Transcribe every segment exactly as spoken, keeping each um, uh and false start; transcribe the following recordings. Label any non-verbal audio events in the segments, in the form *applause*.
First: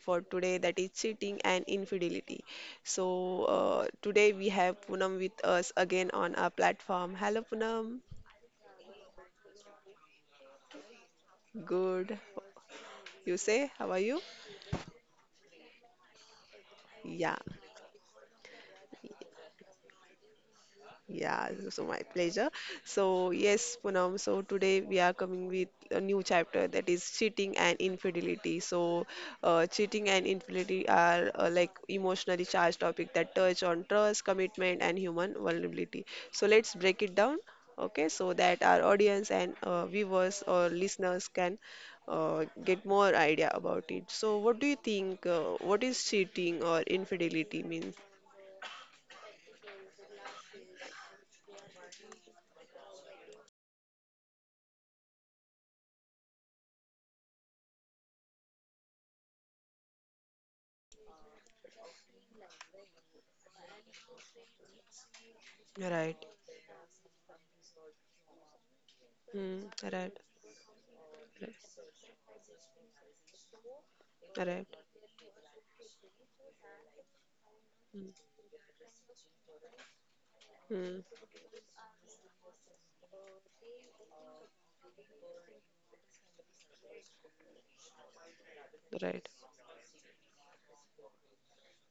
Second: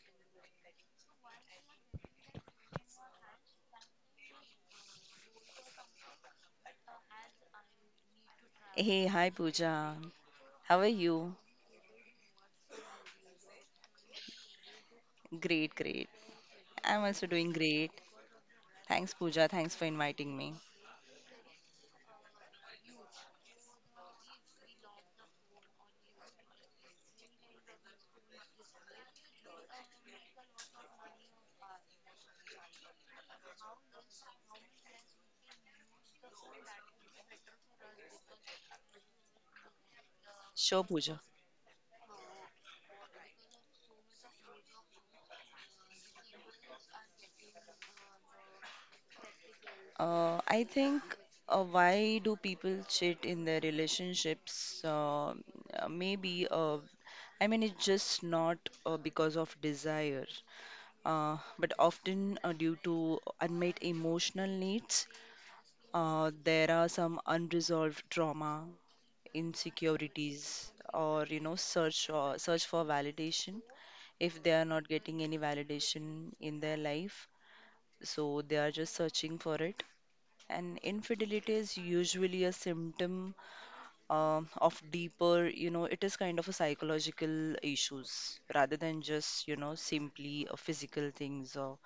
for today, that is cheating and infidelity. So, uh, today we have Poonam with us again on our platform. Hello, Poonam. Hey, hi Pooja. How are you? Good. You say, how are you? Great, great. I'm also Yeah. doing great. Thanks, Pooja. Thanks for inviting me. Yeah, so my pleasure. So yes, Poonam, so today we are coming with a new chapter that is cheating and infidelity. So uh, cheating and infidelity are uh, like emotionally charged topic that touch on trust, commitment and human vulnerability. So let's break it down, okay, so that our audience and uh, viewers or Sure, Pooja. listeners can uh, get more idea about it. So what do you think, uh, what is cheating or infidelity means? Uh, I think uh, why do people cheat in their relationships? Uh, uh, maybe, uh, I mean, it's just not uh, because of desire, uh, but often uh, due to unmet emotional needs. Right. Uh, there are some unresolved trauma, Mm, right. insecurities, or you Right. know search or search for validation if they are Right. not getting any validation in their life, Mm. so they are just searching for it. And Mm. infidelity is usually a symptom um, of deeper, you know, it is kind of a psychological issues rather than Right. just, you know, simply a physical things or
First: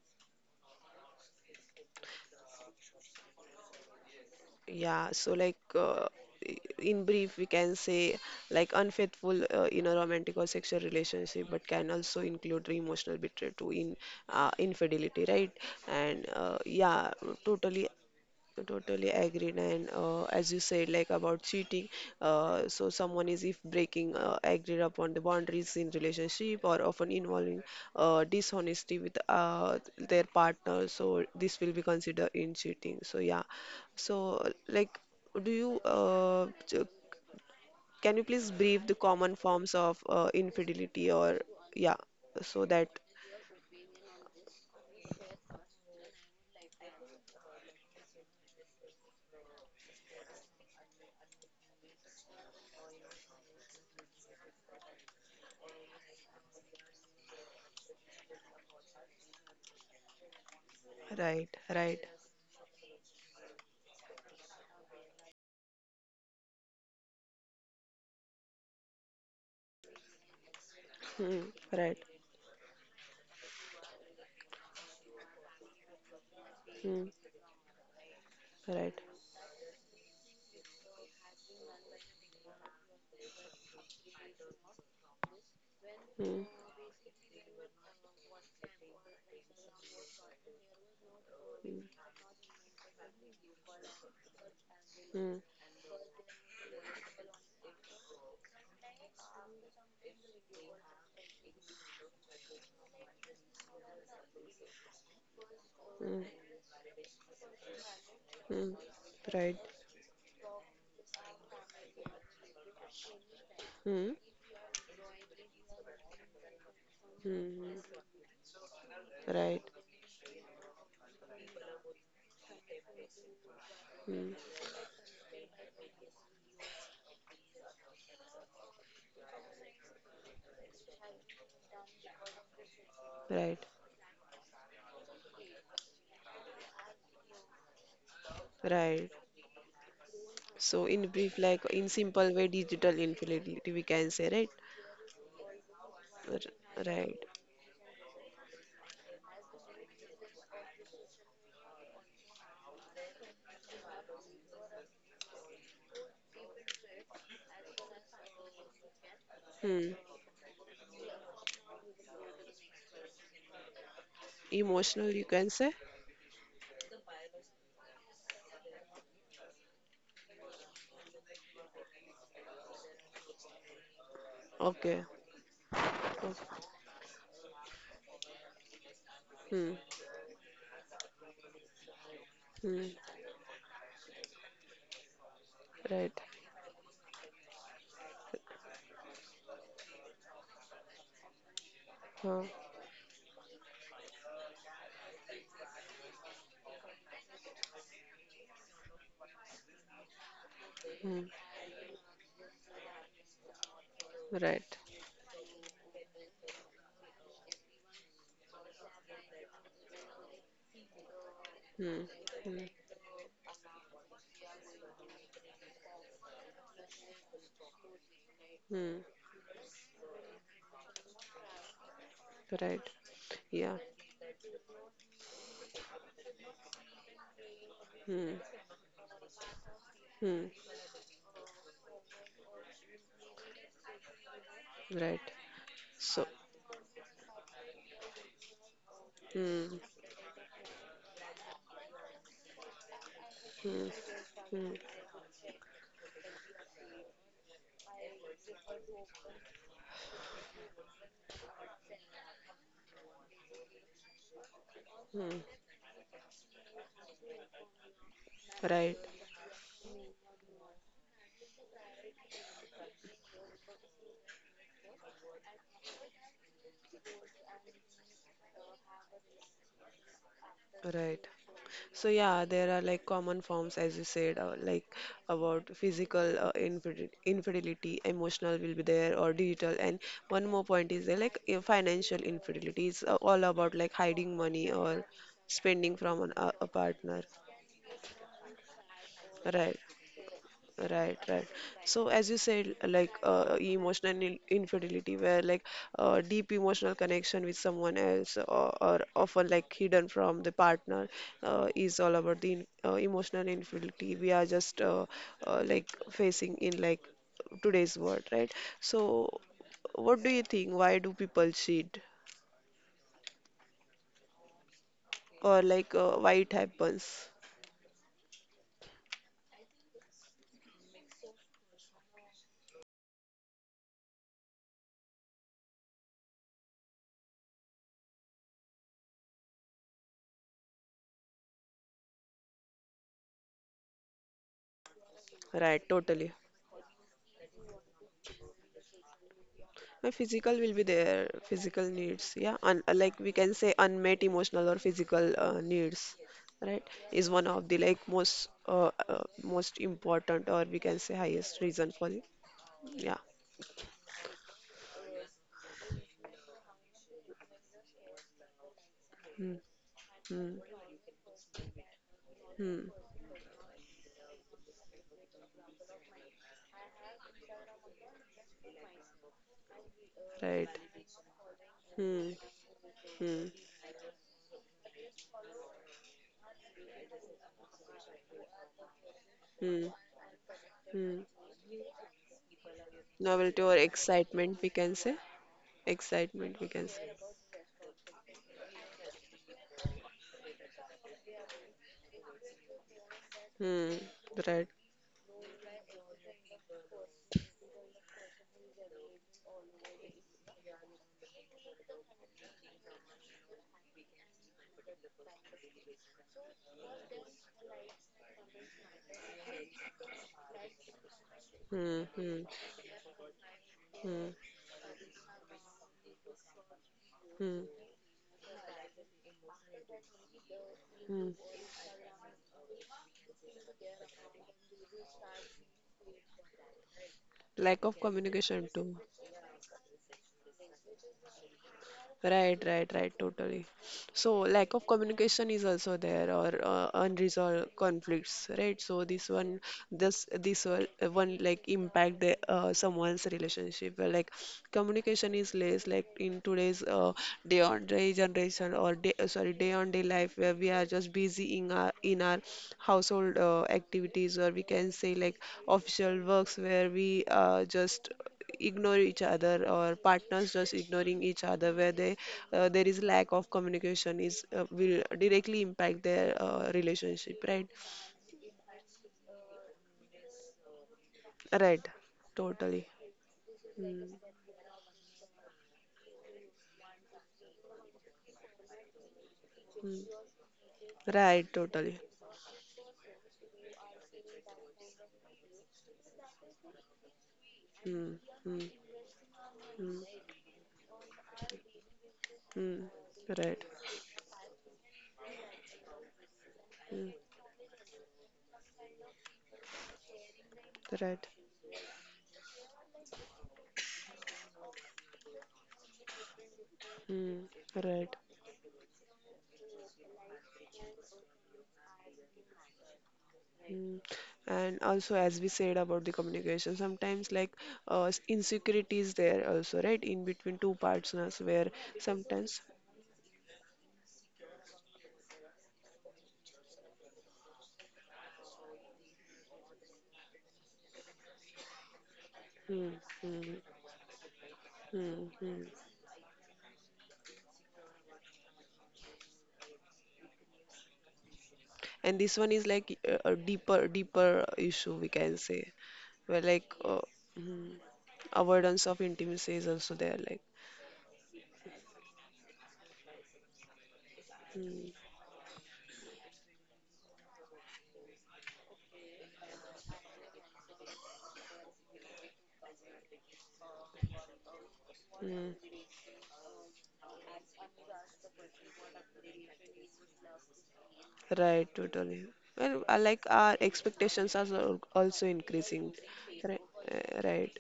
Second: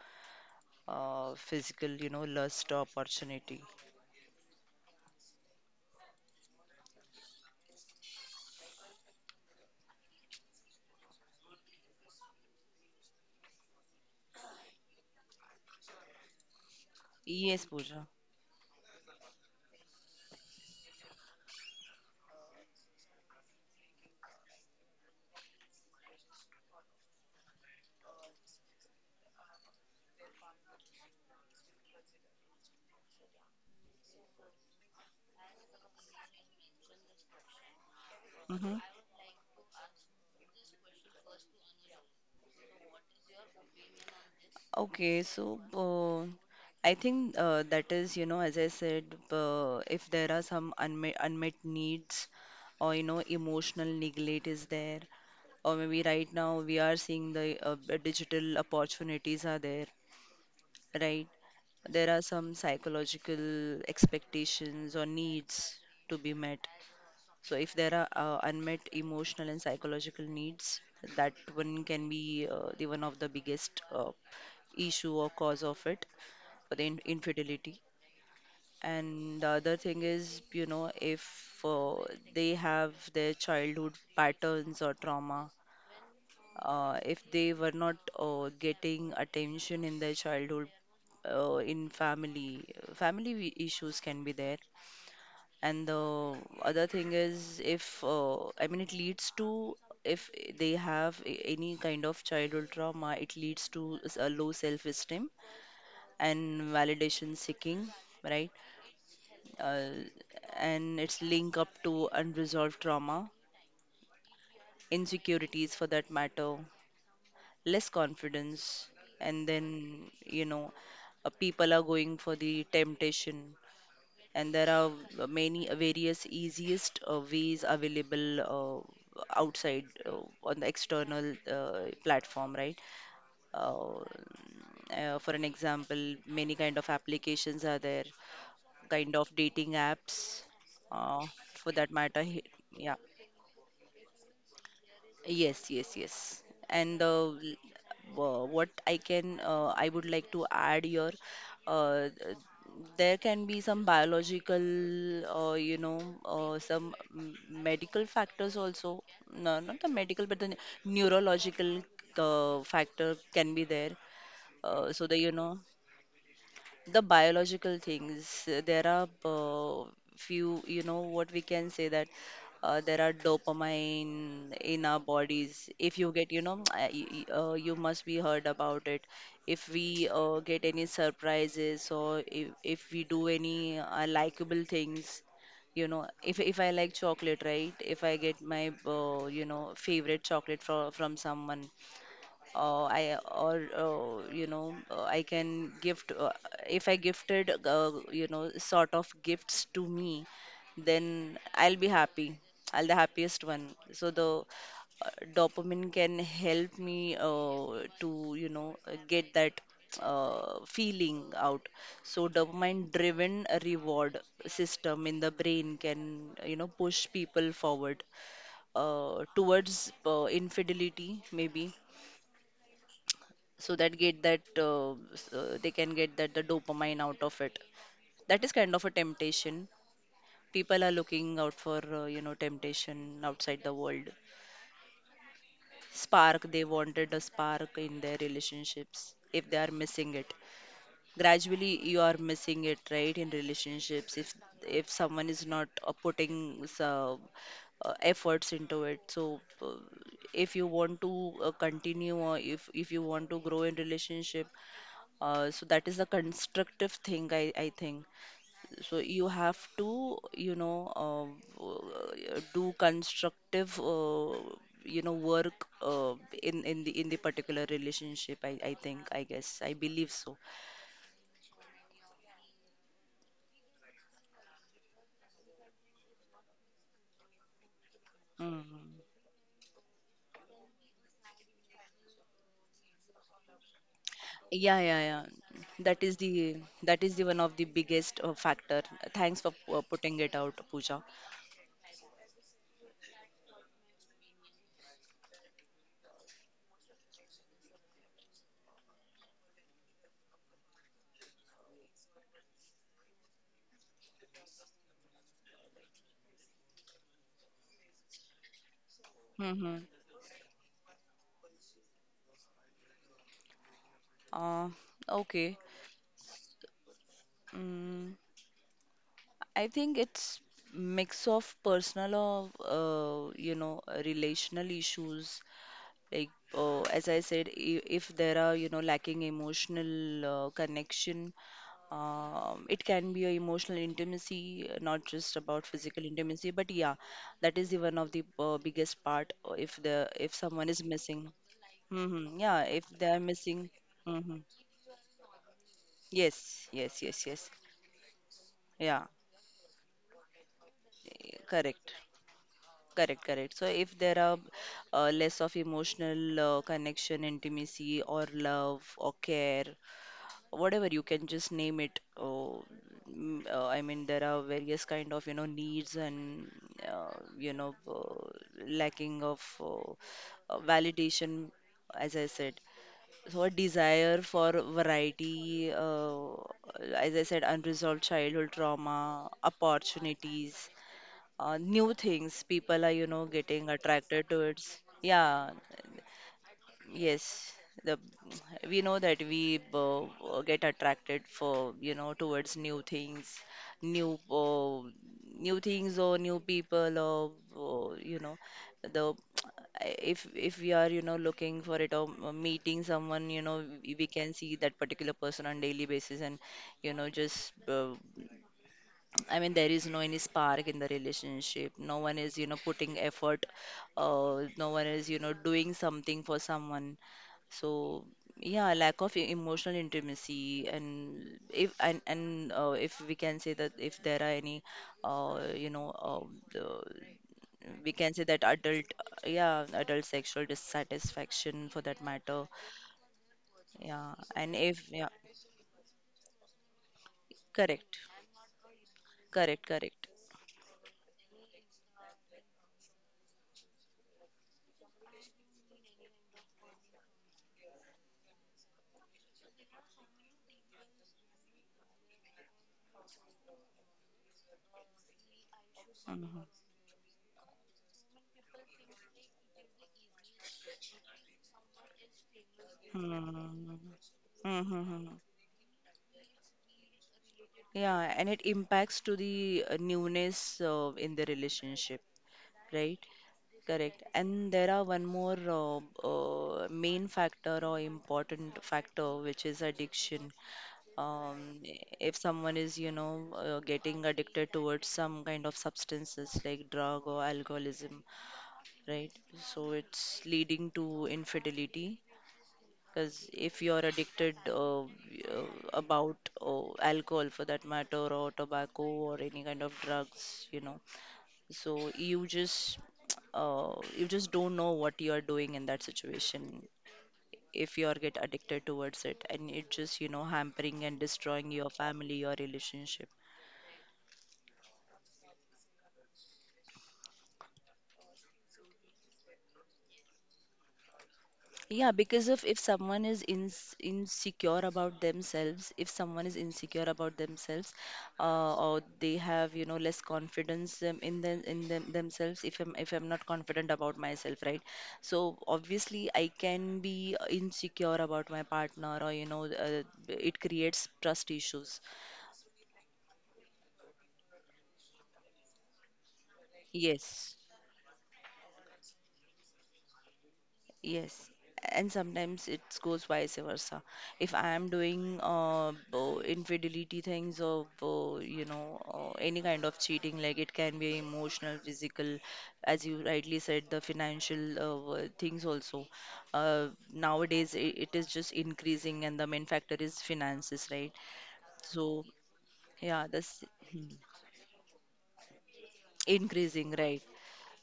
uh, physical, you know, lust or opportunity. Yeah, so like uh, i- in brief, we can say like unfaithful uh, in a romantic or sexual relationship, but can also include emotional betrayal too in uh, infidelity, right? And uh, yeah, Yes, totally Pooja. totally agreed, and uh, as you said, like about cheating, uh, so someone is if breaking uh, agreed upon the boundaries in relationship, or often involving uh, dishonesty with uh, their partner, so this will be considered in cheating. So yeah, so, like, do you, uh, j- can you please Mm-hmm. brief the common forms of uh, infidelity, or, yeah, so that, Okay, so uh, I think uh, that is, you know, as I said, uh, if there are some unmet unmet needs or you know emotional neglect is there, or maybe right now we are seeing the uh, b- digital opportunities are there, right? right, right, There are some psychological expectations or needs to be met. So if there are uh, unmet emotional and psychological needs, that hmm, one right, can be uh, the one of the biggest uh, issue or cause of it for the in hmm, infidelity. right, And the other thing is, you know, if uh, they have their childhood patterns or trauma, hmm, uh, if they were not uh, getting attention in their childhood, uh, hmm, in family, family we- issues can be there. hmm, And the other thing is, if uh, I mean, it leads to if they have a- any kind of childhood trauma, it leads to s- a low self-esteem hmm, and validation seeking, right? hmm, right, uh, and it's linked up to unresolved trauma, hmm, insecurities for that matter, less hmm, confidence, and right, then you know, uh, people are going for the temptation, hmm, and there are uh, many uh, various easiest uh, ways available uh, outside uh, on the external uh, platform, right? right, Uh, uh, for an example, many kind of applications are there, right. kind of dating apps, So, in uh, brief, like, for that in matter. simple he- way, Yeah. digital infidelity, we can say, right? Yes, yes, yes. R- And Right. uh, l- wha- what I can, uh, I would like to add here, uh, th- there can be some biological, uh, you know, uh, some m- medical factors also. No, not the Hmm. medical, but the n- neurological uh, factor can be there. Uh, so Emotional, the, you you can know, say? the biological things, uh, there are uh, few, you know, what we can say that uh, there are dopamine in our Okay. bodies. If you get, you know, Okay. *tsk* uh, y- y- uh, you must be heard about it. If Hmm. we uh, get any surprises, or if, Hmm. if we do any uh, likable things, you know, Right. if if I like chocolate, right? If I get my, uh, you know, favorite chocolate from from someone, Huh. uh, I, or uh, you know, uh, I can gift uh, if I gifted uh, you know, sort of gifts to me, Hmm. then I'll be happy. I'll the happiest one. So the Right. uh, dopamine can help me uh, to, you know, uh, get that uh, feeling out. Hmm. So Hmm. dopamine driven reward system in the brain can, you know, push people forward Hmm. uh, towards uh, infidelity maybe, Right. so Yeah. that get that uh, s- uh, they can get that the dopamine out of it. Hmm. That is kind of a temptation. Hmm. People are looking out for uh, you know, temptation outside the world. Right. So. Spark, they wanted a spark in their relationships if they are Hmm. missing it. Gradually you are missing it, right? In Hmm. relationships, if Hmm. if someone is not uh, putting some uh, uh, efforts into it, so uh, if you want to uh, continue, or if if you want to grow in relationship. Hmm. Uh, so that is a constructive thing, I, I think. So Right. you have to, you know, uh, uh, do constructive, uh, you know, work uh, in in the in the particular relationship. I, I think, I guess, I believe so. Right. So yeah, there are like common forms as you said, uh, like about physical uh, infidel infidelity, emotional will be Mm. there, or digital. And one more point is there, like uh, financial infidelity is uh, all about like hiding money Yeah, yeah, or yeah. That spending is from an, the a, a that is the partner. one of the biggest uh, factor. Thanks for uh, Right. putting it out, Pooja. Right, right. So as you said, like uh, emotional in- infidelity, where like uh, deep emotional connection with someone else, or, or often like hidden from the partner, uh, is all about the in- uh, emotional infidelity we are just uh, uh, like facing in like today's world, right? So Mm-hmm. what do you think? Why do people cheat, Uh, okay. or like uh, why it happens? Mm. I think it's mix of personal of uh, you know, relational issues. Like uh, as I said, i- if there are you know, lacking emotional uh, connection, um, it can be a emotional intimacy, uh, not just about Right, physical totally. intimacy, but yeah, that is the one of the uh, biggest part uh, if the Uh, if Physical someone will is be there, missing. physical needs, Hmm, yeah. yeah, Un if uh, they are Like we can missing. say unmet Hmm. emotional or physical uh, needs, Yes, right? yes, yes, Is one yes. of the like most uh, Yeah, uh, most important, or we can say eh, highest correct. reason for it. Yeah. Correct, correct. So if there are uh, less of emotional uh, connection, intimacy, or love, or Hmm. care, Hmm. whatever you can just name it. Uh, Hmm. mm, uh, I mean, there are various kind of, you know, needs and uh, you know, uh, lacking of uh, uh, Right. validation, as I Hmm. said. So a Hmm. desire for variety, uh, as I said, unresolved childhood trauma, Hmm. opportunities, Hmm. uh, new things people are, you know, Novelty getting or attracted excitement we towards, can say. yeah. Excitement we can say. Yes, the, we know that we uh, get attracted for, you know, towards new things. Hmm. new Right. uh, New things or new people, or, or you know, the if if we are, you know, looking for it, or m- meeting someone, you know, we we can see that particular person on daily basis, and you know, just uh, I mean, there is no any spark in the relationship. No Hmm. one is, you Hmm. know, putting effort. Hmm. Uh, no one is, you know, doing something for someone. Hmm. So yeah, lack of e- emotional intimacy, Hmm. and if and and uh, if we can say that if there are any, uh, you know, uh, the, Lack we of can say that communication adult, too. yeah, adult sexual dissatisfaction for that matter. Right, right, right, totally. Yeah, So, and lack if of yeah, communication is also there, or uh, unresolved correct, conflicts, right? So, this one, correct, correct. this this one, uh, one like impact the uh, someone's relationship. uh, Like, communication is less, like in today's uh, day on day generation, or day uh, sorry, day on day life, where we are just busy in our in our household uh, activities, or we can say like official works, Mm-hmm. where we uh, just ignore each other, or partners just ignoring each other, where they uh, there is lack of Mm-hmm. communication is uh, will Mm-hmm. directly impact their uh, relationship, right? Yeah, and it impacts to the uh, newness uh, in the Right, relationship, totally. right? Correct. Mm. And there are one more uh, uh, main factor or important factor, which is Mm. addiction. Um, Right, totally. if someone is, you know, uh, getting addicted towards some kind of substances like drug or alcoholism, Mm. Mm. right? So Mm. it's leading to infidelity, Mm. because if Right. you're addicted uh, y- uh, about uh, Mm. alcohol for that matter, or tobacco, or any kind of drugs, you know, Right. so you just uh, you just don't know what you are doing in that situation. Mm. If you are get Right. addicted towards it, and it just you know hampering and destroying your family, your relationship. Mm. And also, as we said about the communication, sometimes like uh, s- insecurity is there also, right, in between two partners, where Yeah, because of if sometimes someone is in, insecure about themselves, if someone is insecure about themselves, uh, or they have you know less confidence, um, in them in them themselves. If I'm if hmm, I'm not hmm, confident about myself, right? hmm, So hmm. obviously I can be insecure about my partner, or you know, uh, it creates trust issues. And this one is like uh, a deeper, deeper issue we can say, where like uh, Yes. hmm, avoidance of intimacy is also there. Like, Yes, and sometimes it goes vice versa. If I am hmm, doing uh, bo- infidelity things, or bo- you know, uh, any kind of cheating, like it can be emotional, physical, as you rightly said, the financial uh, wo- things hmm. also. Uh, Nowadays I it is just increasing, and the main factor is finances, right? Right, So totally. Well, I yeah, like that's our hmm, expectations are al- also increasing. Right, increasing, right? uh, right.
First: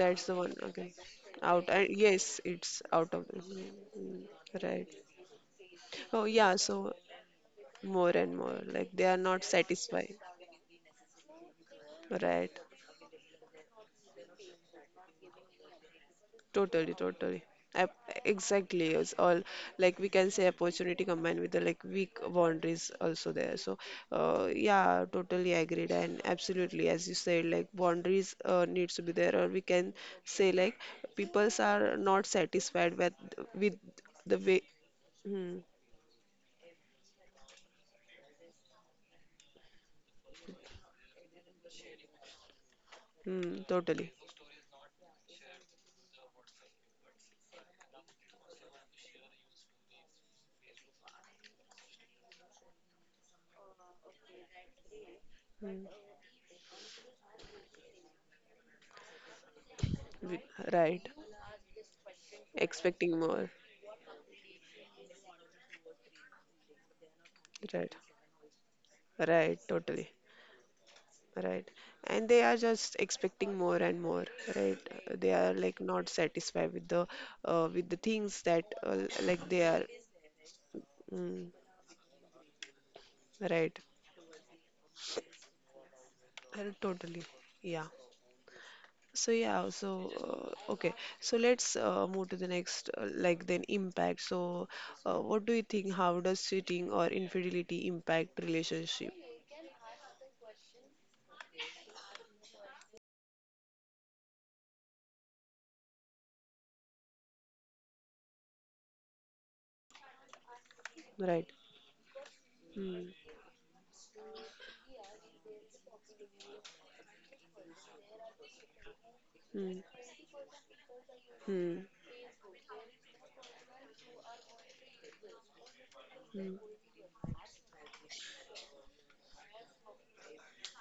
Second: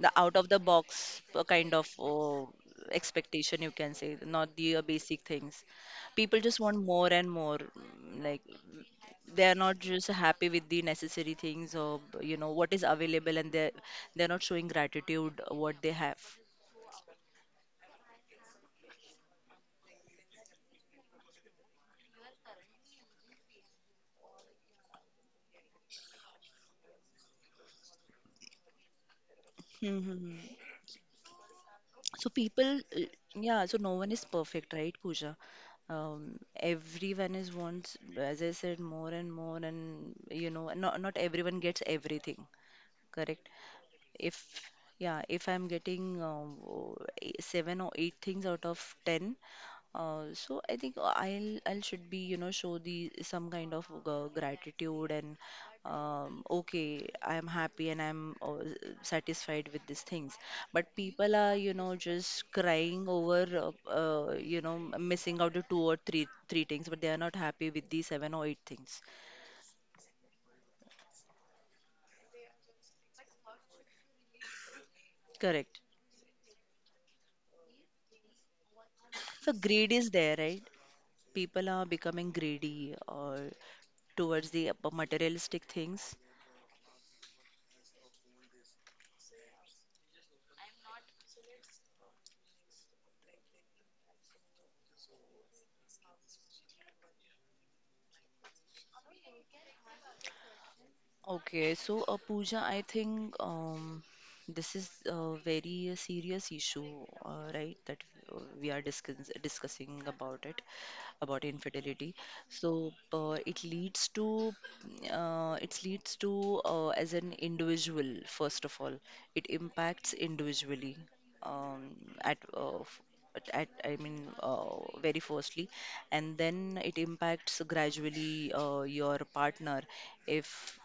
The the out of one. the Okay, box uh, out. kind Uh, of Yes, uh, it's out of. expectation Mhm, you can say, mhm. not the uh, Right. basic things. Oh People yeah. just want So more and more, more mm, and like more, like they are not they are not just satisfied. happy with the necessary things, or you know Right. what is available, and they they're not showing gratitude uh, what they have. Totally, totally. Ap- Exactly. It's all like we can say opportunity combined with the like weak boundaries also there. So, uh, yeah, totally agreed, and absolutely as you said, like boundaries uh, needs to be there, or we can say Mm-hmm. like peoples are So not people, satisfied uh, with yeah, so with no one is the way. perfect, right, Pooja? Hmm, Um, everyone is wants, as I said, more and more, and you know, not not everyone gets everything, correct? hmm, totally. If, Yeah, if I'm getting um, o- e- seven or eight things out of ten, uh, so I think I'll I'll should be, you know, show the some kind of uh, gratitude, and Hmm, um, okay, I'm happy and I'm uh, satisfied with these things. wi- But right. people are, you know, just crying Expecting over, more. uh, uh, you know, missing out the two or three three things, but they are not happy with Right. the seven or eight things. Right. Totally. Right, and they are just expecting more and more. Right. Uh, they are Correct. like not satisfied with the uh, with the things that uh, l- So like they are greed is there, right? mm, People are becoming greedy, or right. towards the uh, materialistic things. Uh, totally, yeah. So yeah, so uh, okay, so let's uh, move to the next uh, like then impact. So uh, what do you think, how does cheating or infidelity impact relationship? Okay, so uh, Pooja, I think um, this is a very uh, serious issue, uh, right? That uh, we are discuss discussing about it, about Right, infidelity. So hmm. uh, it leads to, uh, it leads to uh, as an individual, first of all, it Hmm. impacts individually Hmm. um, at uh, f- at, at I mean uh, very firstly, and Hmm. then it impacts gradually uh, your partner if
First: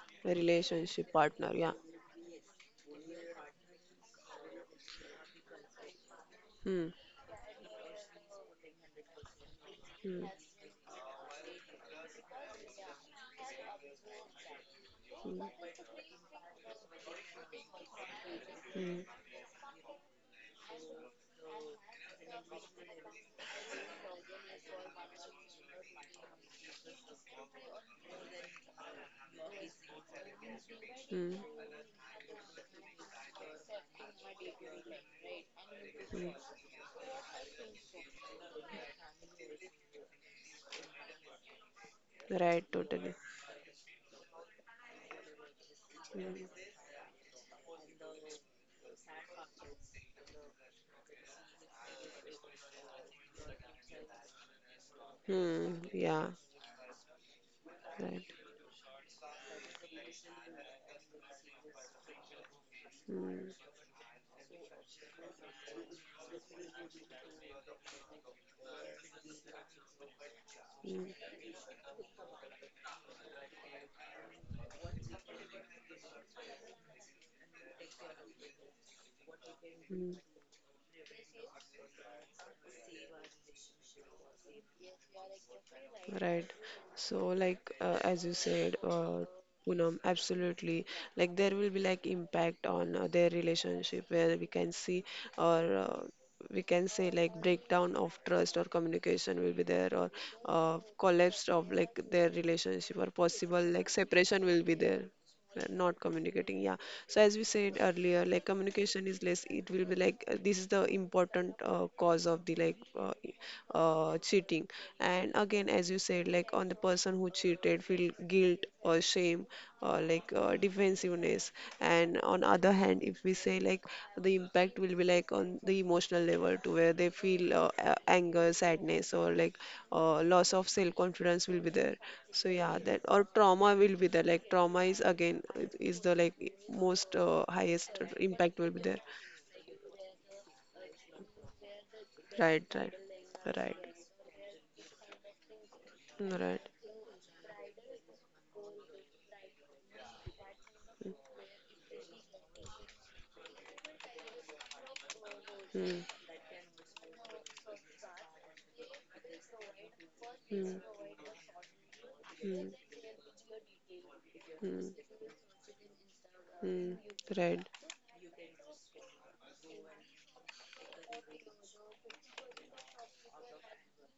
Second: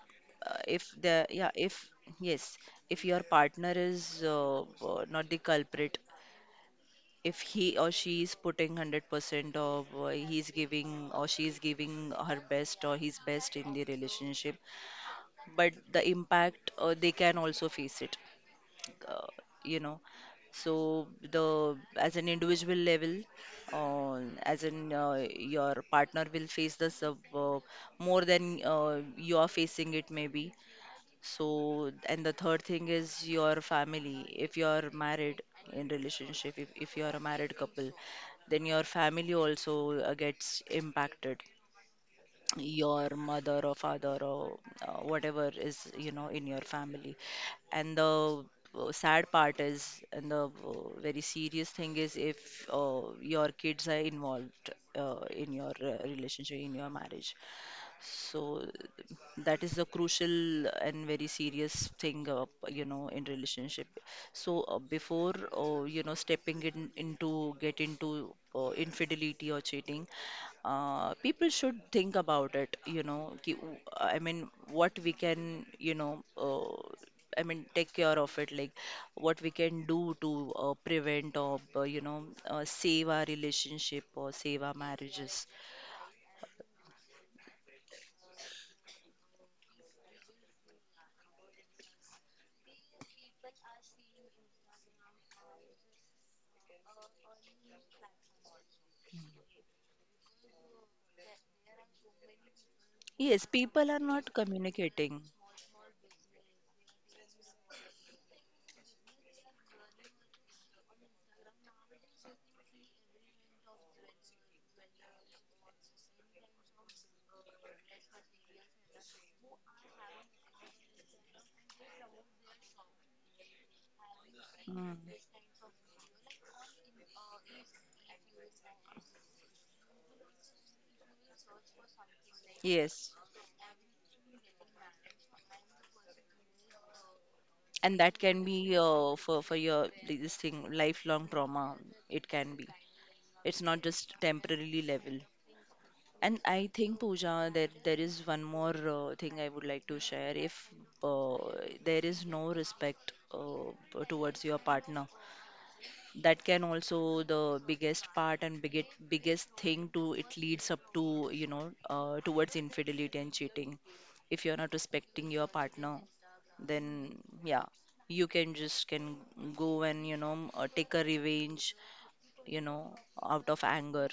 uh, if Relationship the yeah partner, yeah. if yes if your partner is uh, uh, not the culprit. Hmm. If he or she is putting one hundred percent of uh, Hmm. he's giving or she is giving her best or his best in the relationship, Hmm. but the impact uh, they can also face it Hmm. uh, you know so the, as an individual level, uh, as in uh, your partner will face this uh, uh, more than uh, you are facing it maybe. Hmm. So, and the third thing is your family. If you're married in Hmm. relationship, if, if you're a married couple, then your family also uh, gets impacted. Right, Your totally. mother or father or uh, whatever is, you Hmm. know, in your family. And the uh, sad part is, and the uh, very serious thing is, if uh, your kids are involved uh, in Hmm. your uh, Yeah. relationship, in your marriage. Right. So that is a crucial and very serious thing, uh, you know, in Hmm. relationship. So uh, before, uh, you know, stepping in into get into uh, infidelity or cheating, Hmm. uh, people should think about it. You know, ki, I mean, what we can, you know, uh, I mean, take care of it, like what we can Hmm. do to uh, prevent or uh, you know, uh, save our relationship or save our marriages. Right. So, like, uh, as you said, uh, Poonam, absolutely. Like, there will be like impact on uh, their relationship, where we can see or uh, we can say like breakdown of trust or communication will be there, or uh, collapse of like their relationship, or Yes, possible like people are not separation will be there. communicating. Not communicating, yeah, so as we said earlier, like communication is less, it will be like uh, this is the important uh, cause of the like uh, uh, cheating. And again, as you said, like on the person who cheated feel guilt or shame, or like uh, defensiveness. And on other hand, if we say like the impact will Mm, be like on the emotional level to, where they feel uh, a- anger, sadness, or like uh, loss of self confidence will be there. So yeah, that yes, or trauma will be there, like trauma is again is is the like most uh, highest and that can impact will be be there, uh, for for your, like this thing, lifelong trauma. It can right? be. Right, It's right, not just temporarily level. And right, I think Pooja, that there is one more uh, thing I would like to share. If uh, there is no respect uh, towards your partner, hmm. that can also the biggest part and biggest biggest thing to it leads Hmm. up to you know uh, towards Hmm. infidelity and cheating. If you're not Hmm. respecting your partner, Hmm. then Right, yeah, you can just can go and you know uh, take a revenge, you know, out of anger.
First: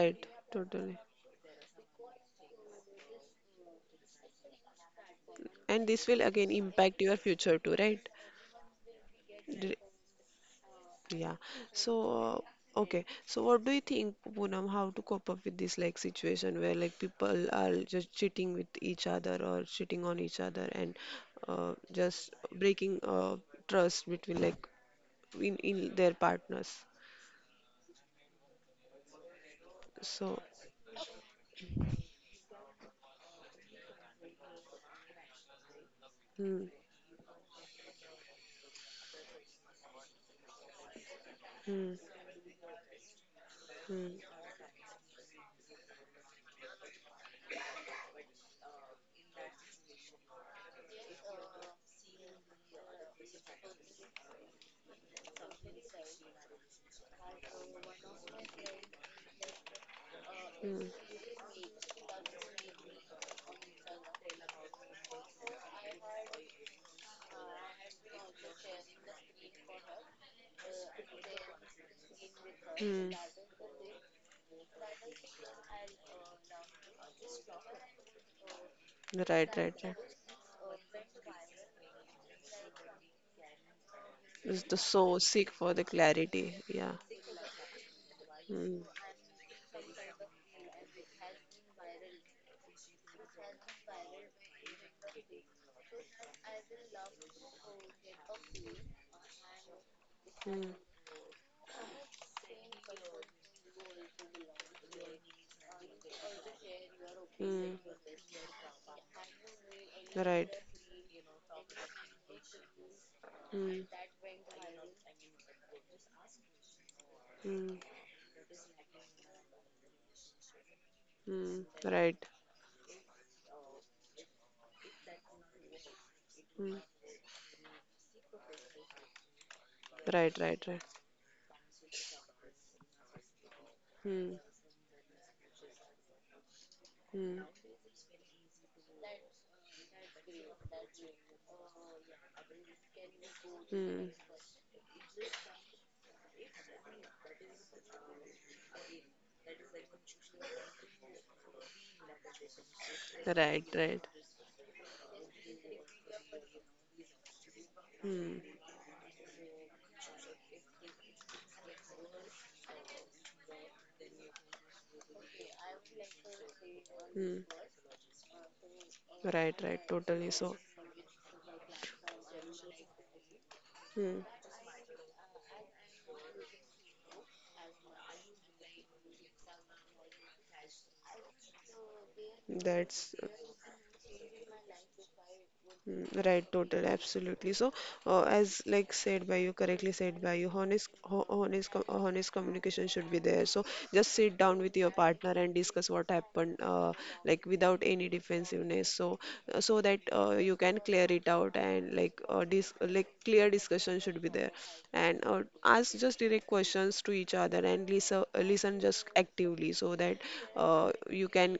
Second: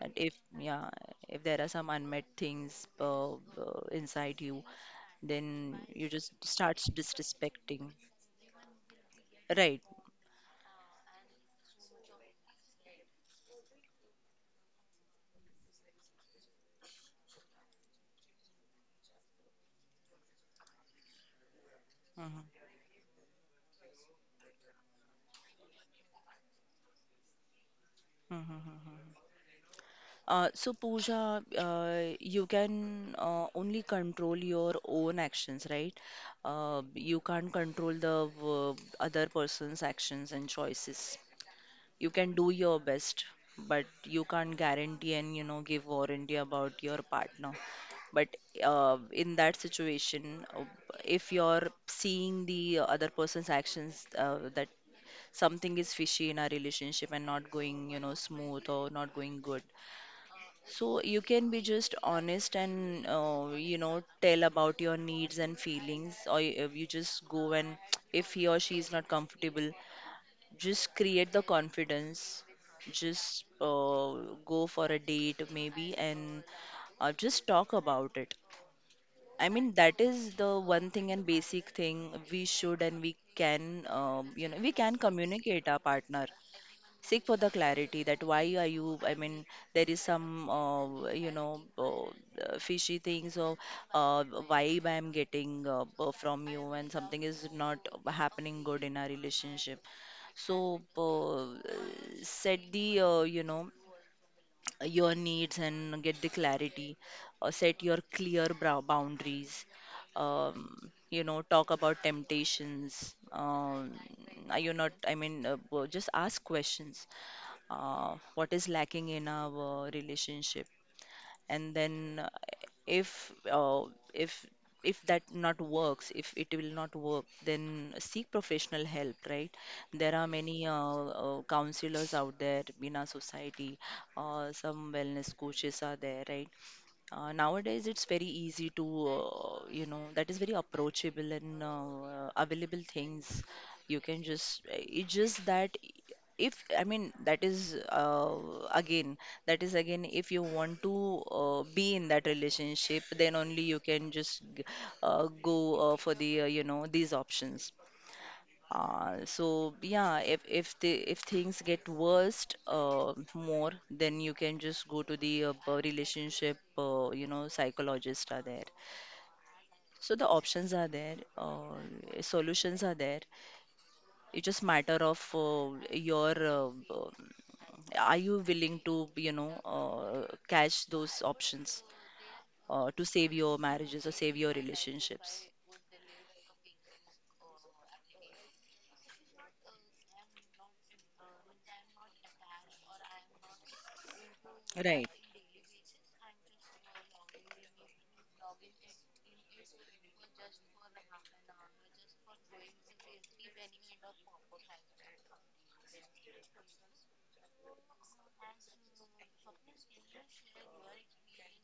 And if yeah totally. if there are some unmet things uh, uh, inside you, then And this you will just again starts impact your future too, disrespecting. right? Right. Yeah. So, uh, okay. So, what do you think, Poonam, how to cope up with this like situation where like people are just cheating with each other, or cheating on each other, and uh, just breaking uh, trust between like in in their partners. Hmm. So, Uh, so, Pooja, uh, you can uh, only control your own actions, right? hmm, Uh, you can't control the uh, other person's actions and choices. hmm, You can do your best, but hmm, you can't guarantee and you know give warranty about your partner. But uh, in that situation, uh, if you're seeing the other person's actions uh, that something is fishy in our relationship and not going, you know, smooth or not going good, so hmm, you can be just honest and uh, you know tell about your needs and feelings, or y- if you just go and *tsk* if he or she is not comfortable, just create the confidence. hmm. Just uh, go for a date maybe and uh, just talk about it. I Right, mean right, right. that is the one thing and basic thing we should and we can um, you know It's we the can so seek communicate for our the partner. clarity. Yeah. Seek for the clarity, that why are Hmm, you, I mean, there is some uh, you know uh, fishy things or uh, vibe I'm getting uh, uh, from you and something is not happening good in our relationship. hmm, So uh, set the uh, you know your needs and get the clarity. uh, hmm. Set your clear brow boundaries. Right. um, you know talk about temptations. Hmm, um, Are you not, I mean, uh, uh, just ask questions. hmm, uh, What is lacking in our relationship? hmm. And then Right. uh, if uh, if if that not works, if it will Hmm. not work, then seek professional help, right? There are Right, right, many uh, right. uh, counselors out there in our society. Hmm, uh, Some wellness coaches are there, right? uh, hmm, Nowadays, it's very easy to, uh, you know, that is very approachable and uh, available things. You hmm. can just, it's just that if, I mean, that is uh, again, that is again, if you want to uh, be in that relationship, then only Right, you right. can just g- uh, go uh, for the, uh, you know, these options. Hmm, Uh, so yeah, if if the if things get worst uh, more, then you can just go to the uh, uh, relationship uh, you hmm. know psychologists are there. Right, right. So the Totally so. options are there, uh, solutions are there. Hmm. It's just matter of uh, your uh, uh, are you willing to you know uh, catch those options uh, to That's save your marriages or save your relationships. mm, right, total, absolutely. So, uh, as like said by you, correctly said by you, honest, ho- honest, co- uh, honest communication should be there. So, just sit down with your Right. partner and discuss what happened, uh, like without any defensiveness. So, uh, so that uh, you can clear it out, and like uh, dis like clear discussion should be there, and uh, ask just direct questions to each other, and listen, listen just actively, so that uh, you can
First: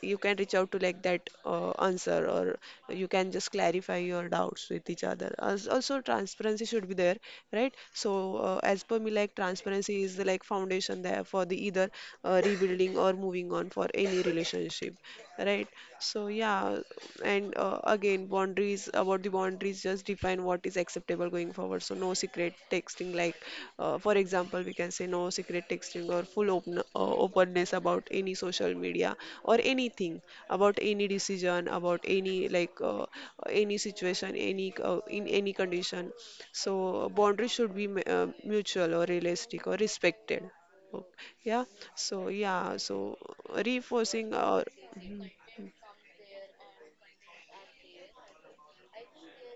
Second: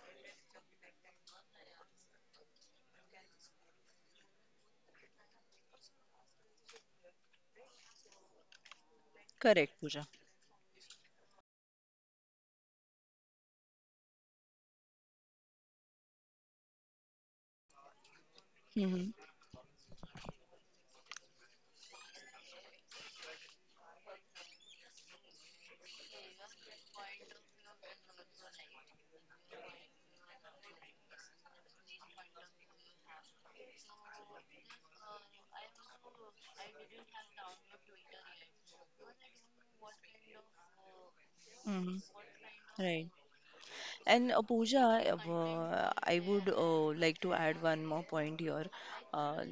you can reach out to like that uh, answer, or you can just clarify your doubts with each other. Als- also transparency should be there, right? So uh, as per me, like Correct, transparency Pooja. is the like foundation there for the either uh, rebuilding or moving on for any relationship, right? So yeah. And uh, again boundaries, Mm-hmm. about the boundaries, just define what is acceptable going forward. So no secret texting, like uh, for example, we can say no secret texting, or full open uh, openness about any social media, or anything about any decision, about any like uh, any situation, any uh, in any condition. So boundaries should be mu- uh, mutual or realistic or respected. Oh, yeah. Mm-hmm. So yeah. Right. So reinforcing And uh, or. Pooja, Hmm. uh, I would uh, like to add one more point here. Uh,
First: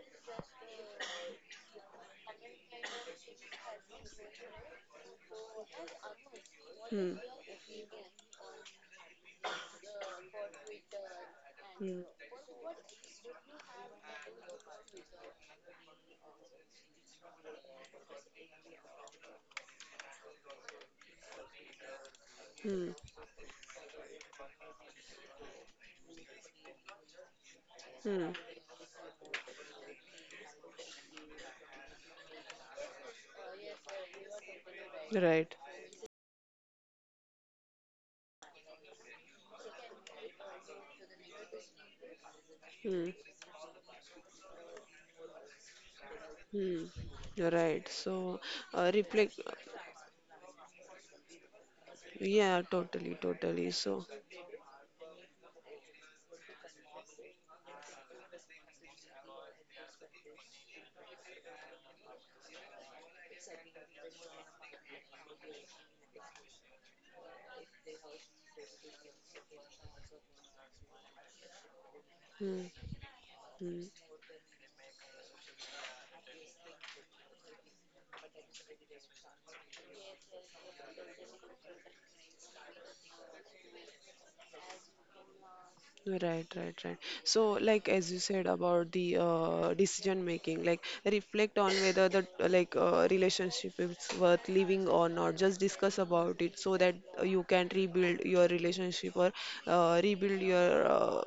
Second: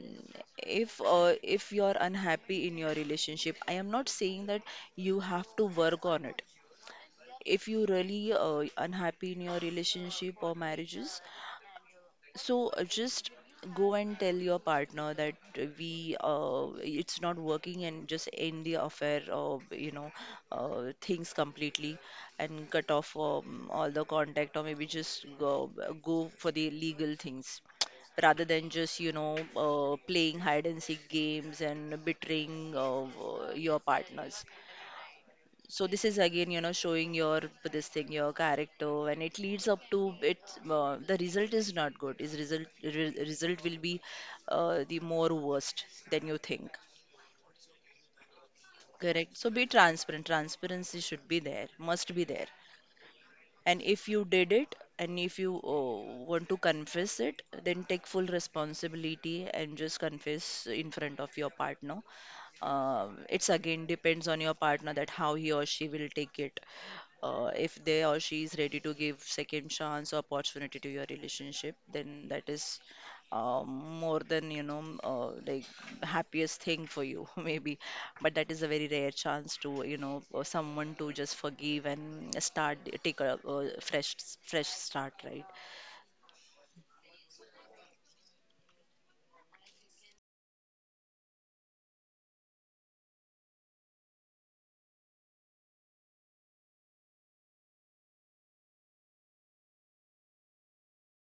if uh, if you're unhappy in your relationship, I am not saying that you have to work on it. Hmm. If you really uh, unhappy in your relationship or marriages, Hmm. so uh, just go and tell your partner that uh, we uh, it's not working and just end the affair or you know uh, things completely and cut Hmm. off um, all the contact or maybe just go, go for the legal things Hmm. rather than just you know uh, playing hide and seek games and betraying uh, your partners. Right. So this is again you know showing your this thing your character and it leads up to it. Uh, the result is not good, is result Hmm. re- result will be uh, the more worst than you think. Hmm, you're right. So, uh, Correct, reflect, so be transparent, transparency should be there, must be there. yeah, totally, totally. And So, if you did it and if you uh, want to confess it, then take full responsibility and just confess in front of your partner. Um, it's again depends on your partner that how he or she will take it. Uh, if they or she is ready to give second chance or opportunity to your relationship, then that hmm, is hmm. um, more than you know m- uh, like happiest thing for you *laughs* maybe. But that is a very rare chance to you know for someone to just forgive and start take a, a fresh fresh start, right? Right, right, right. So, like as you said about the uh, decision making, like reflect on whether the uh, like uh, relationship is worth living or not. Just discuss about it, so that uh, you can rebuild your relationship or uh, rebuild your uh,